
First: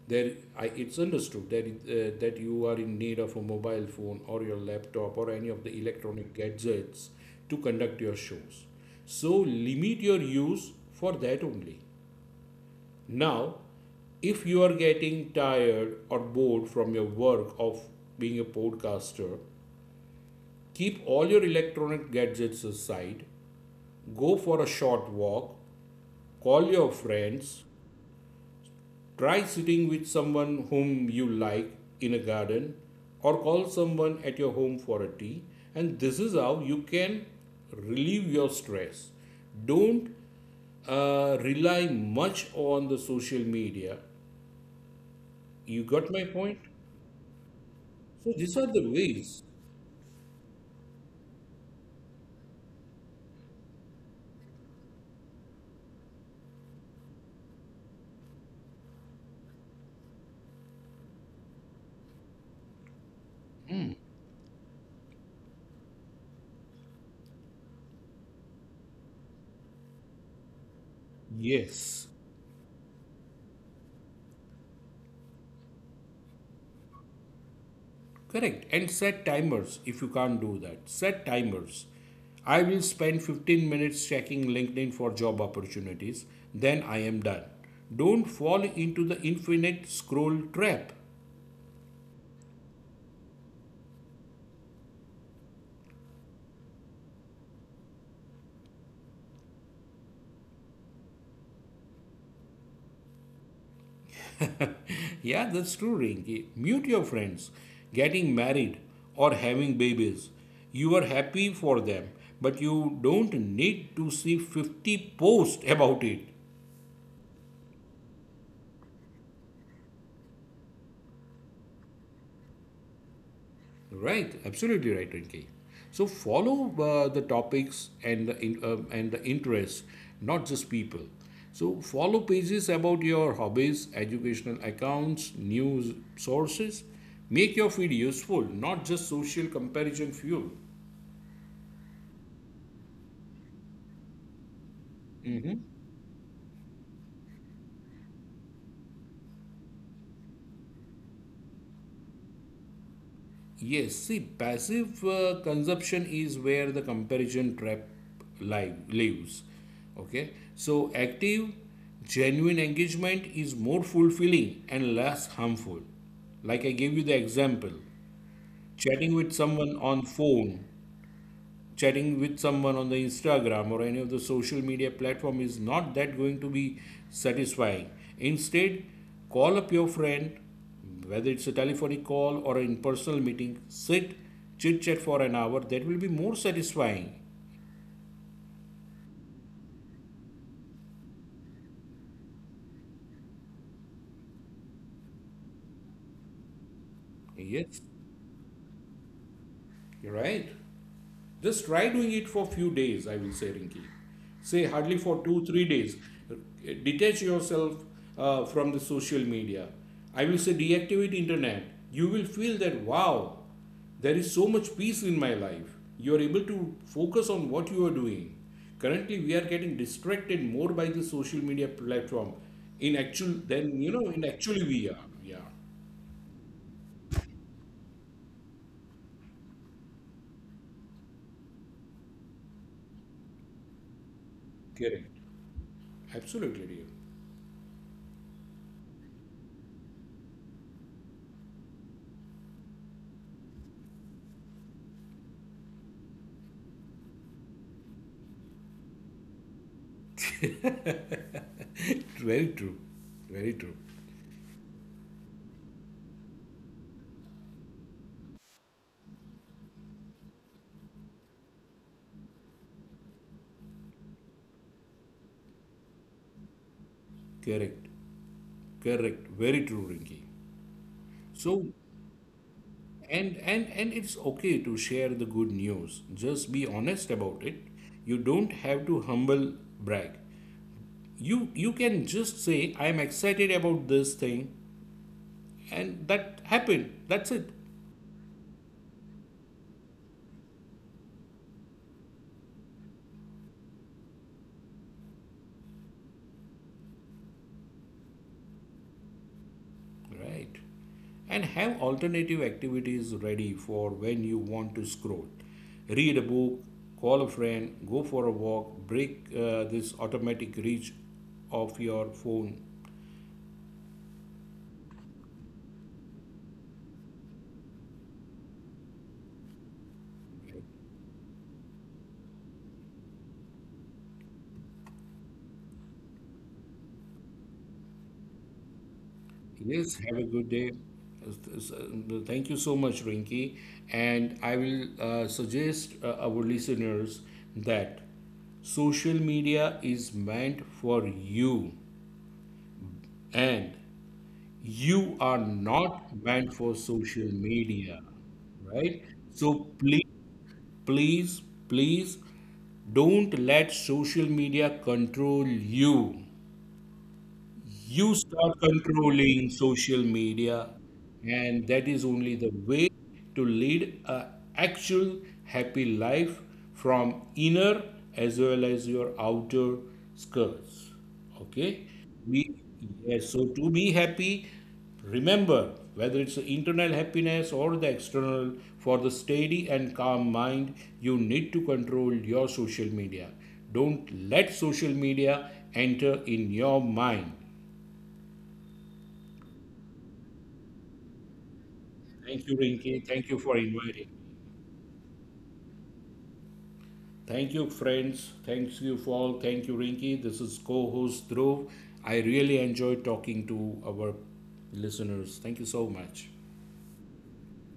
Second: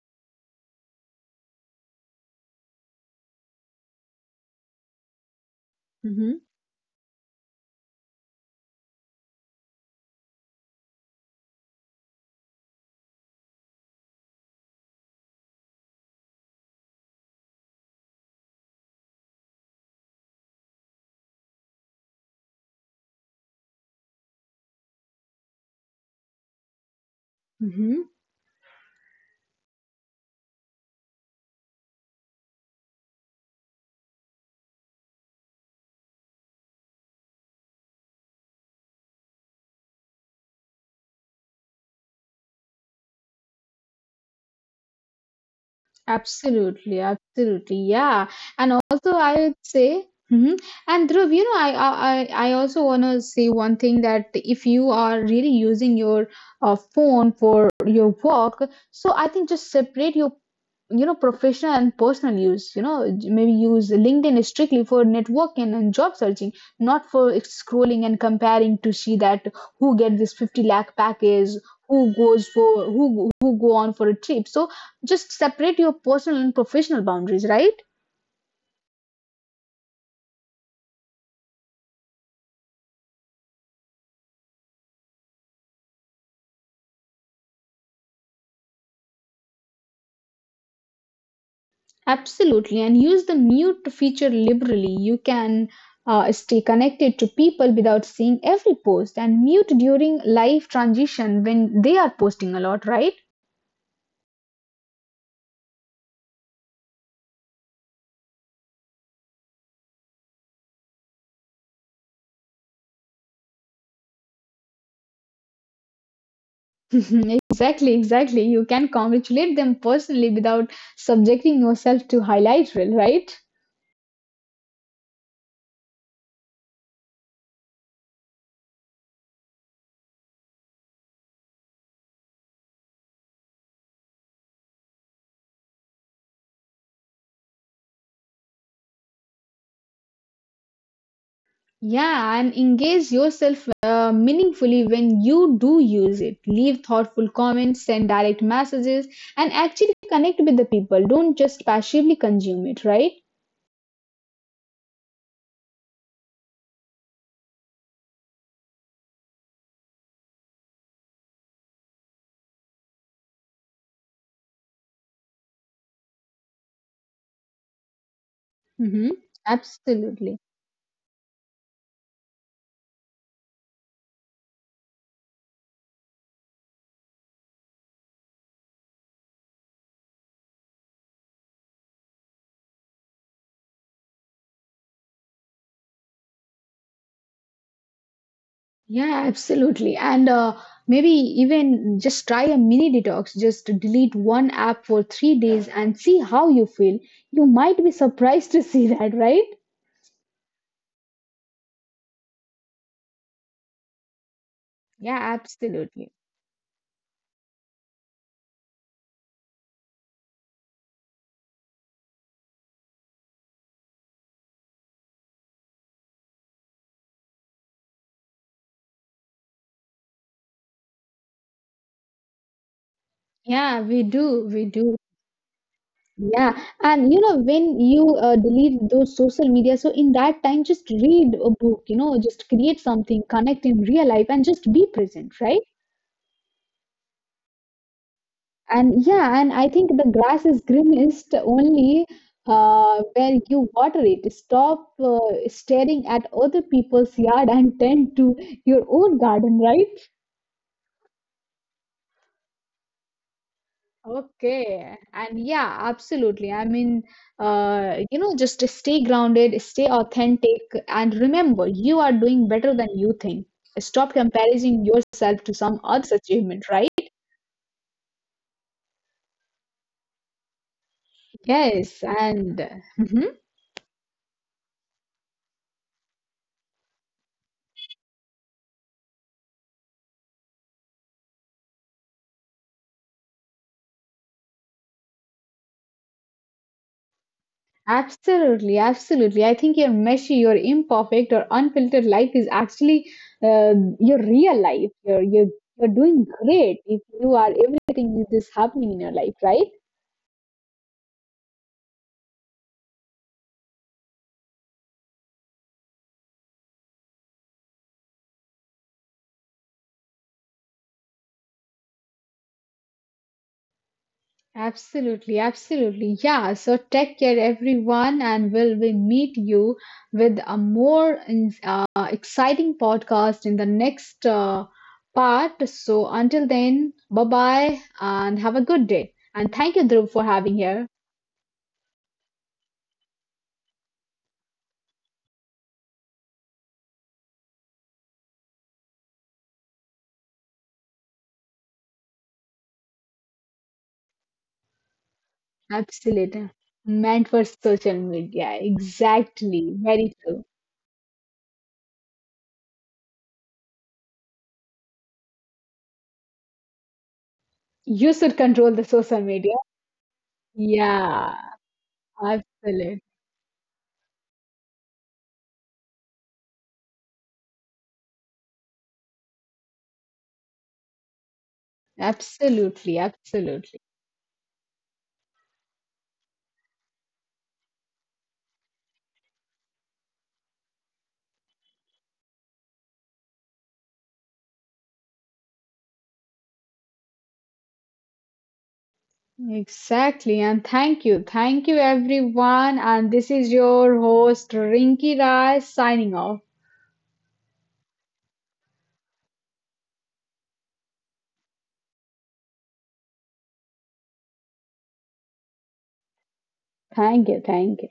there I, it's understood that uh, that you are in need of a mobile phone or your laptop or any of the electronic
Mm-hmm.
gadgets to conduct your shows. So limit your use for that only. Now, if you are getting tired or bored from your work of being a podcaster, keep all your electronic gadgets aside, go for a short walk, call your friends.
Mm-hmm.
Try sitting with someone whom you like in a garden or call someone at your home for a tea. And this is how you can relieve your stress. Don't uh, rely much on the social media. You got my point?
Absolutely, absolutely, yeah.
So these are
And
the
also, I
ways.
would say, mm-hmm. And Dhruv, you know, I I I I also want to say one thing that if you are really using your uh, phone for your work, so I think just separate your you know professional and personal use, you know, maybe use LinkedIn strictly for networking and job searching, not for scrolling and comparing to see that who get this fifty lakh package,
Yes.
who goes for, who who go on for a trip. So just separate your personal and professional boundaries, right?
Correct. And set timers if you can't do that. Set timers. I will spend fifteen minutes checking LinkedIn for job opportunities, then I am done. Don't fall into the infinite scroll trap.
Absolutely, and use the mute feature liberally. You can uh, stay connected to people without seeing every post and mute during live transition when they are posting a lot, right?
Yeah, that's true, Rinki. Mute your friends. Getting married or having babies. You are happy for them, but you don't need to see fifty posts about it.
Mhm, exactly, exactly. You can congratulate them personally without subjecting yourself to highlight reel, right?
Right, absolutely right, Rinki. So follow uh, the topics and the in, um, and the interests, not just people. So follow pages about your hobbies, educational accounts, news sources. Make your feed useful, not just social comparison fuel.
Yeah, and engage yourself uh, meaningfully when you do use it. Leave thoughtful comments, send direct messages, and actually connect with the people. Don't just passively consume it, right?
Yes, see, passive uh, consumption is where the comparison trap li- lives. Okay, so active, genuine engagement is more fulfilling and less harmful. Like I gave you the example,
Mm-hmm.
chatting with someone on
Absolutely.
phone, chatting with someone on the Instagram or any of the social media platform is not that going to be satisfying. Instead, call up your friend, whether it's a telephonic call or an in personal meeting, sit, chit chat for an hour. That will be more satisfying.
Yeah, absolutely. And uh, maybe even just try a mini detox. Just delete one app for three days and see how you feel. You might
Yes,
be surprised to see that, right?
you're right. Just try doing it for few days, I will say, Rinki. Say hardly
Yeah,
for two, three days.
absolutely.
Detach yourself uh, from the social media. I will say deactivate internet. You will feel that wow, there is so much peace in my life. You are able to focus on what you are doing. Currently, we are getting distracted more by the social media platform in actual
Yeah,
than you
we
know in
do. We
actually
do.
we are. Yeah,
Yeah. And you know, when you uh, delete those social media, so in that time, just read a book, you know, just create something, connect in real life, and just be
correct.
present, right?
Absolutely, dear.
And yeah, and I think the grass is greenest only uh, where you water it. Stop uh, staring at other people's yard and tend to your own garden, right?
Very true. Very true.
Okay, and yeah, absolutely. I mean, uh, you know, just stay grounded, stay authentic, and remember, you are doing better than you think. Stop comparing yourself to some other's achievement, right?
Correct. Correct. Very true, Rinki. So,
Yes, and Mhm.
and and and it's okay to share the good news. Just be honest about it. You don't have to humble brag. You you can just say I am excited about this thing and that happened. That's it.
Absolutely, absolutely. I think your messy, your imperfect, or unfiltered life is actually uh, your real life. You're, you're you're doing great if you are everything is this happening in your life, right?
Right. And have alternative activities ready for when you want to scroll. Read a book, call a friend, go for a walk, break uh, this automatic reach of your phone.
Absolutely, absolutely. Yeah, so take care, everyone, and we'll we meet you with a more in- uh, exciting podcast in the next uh, part. So until then, bye bye, and have a good day. And thank you,
Yes,
Dhruv, for
have a
having
good day.
here.
Thank you so much, Rinky. And I will uh, suggest uh, our listeners that social media is meant for you, and you are not
Absolutely.
meant for
Meant
social
for social
media,
media.
right? So
Exactly. Very
please,
true.
please, please don't let social media control you.
You
You
should
start
control the social
controlling
media.
social media,
Yeah.
and that is only the way
Absolutely.
to lead a actual happy life from inner as well as your outer skirts. Okay. We,
Absolutely.
yes, so
Absolutely.
to be happy, remember, whether it's the internal happiness or the external, for the steady and calm mind, you need to control your social media. Don't let social media enter in your mind.
Exactly. And thank you. Thank you,
Thank you,
everyone. And
Rinky.
this
Thank
is
you for
your
inviting.
host, Rinki Rai, signing off.
Thank you, friends. Thank you for all. Thank you, Rinky. This is co host Dhruv. I really enjoyed talking to our listeners. Thank you so much.
Thank you. Thank you.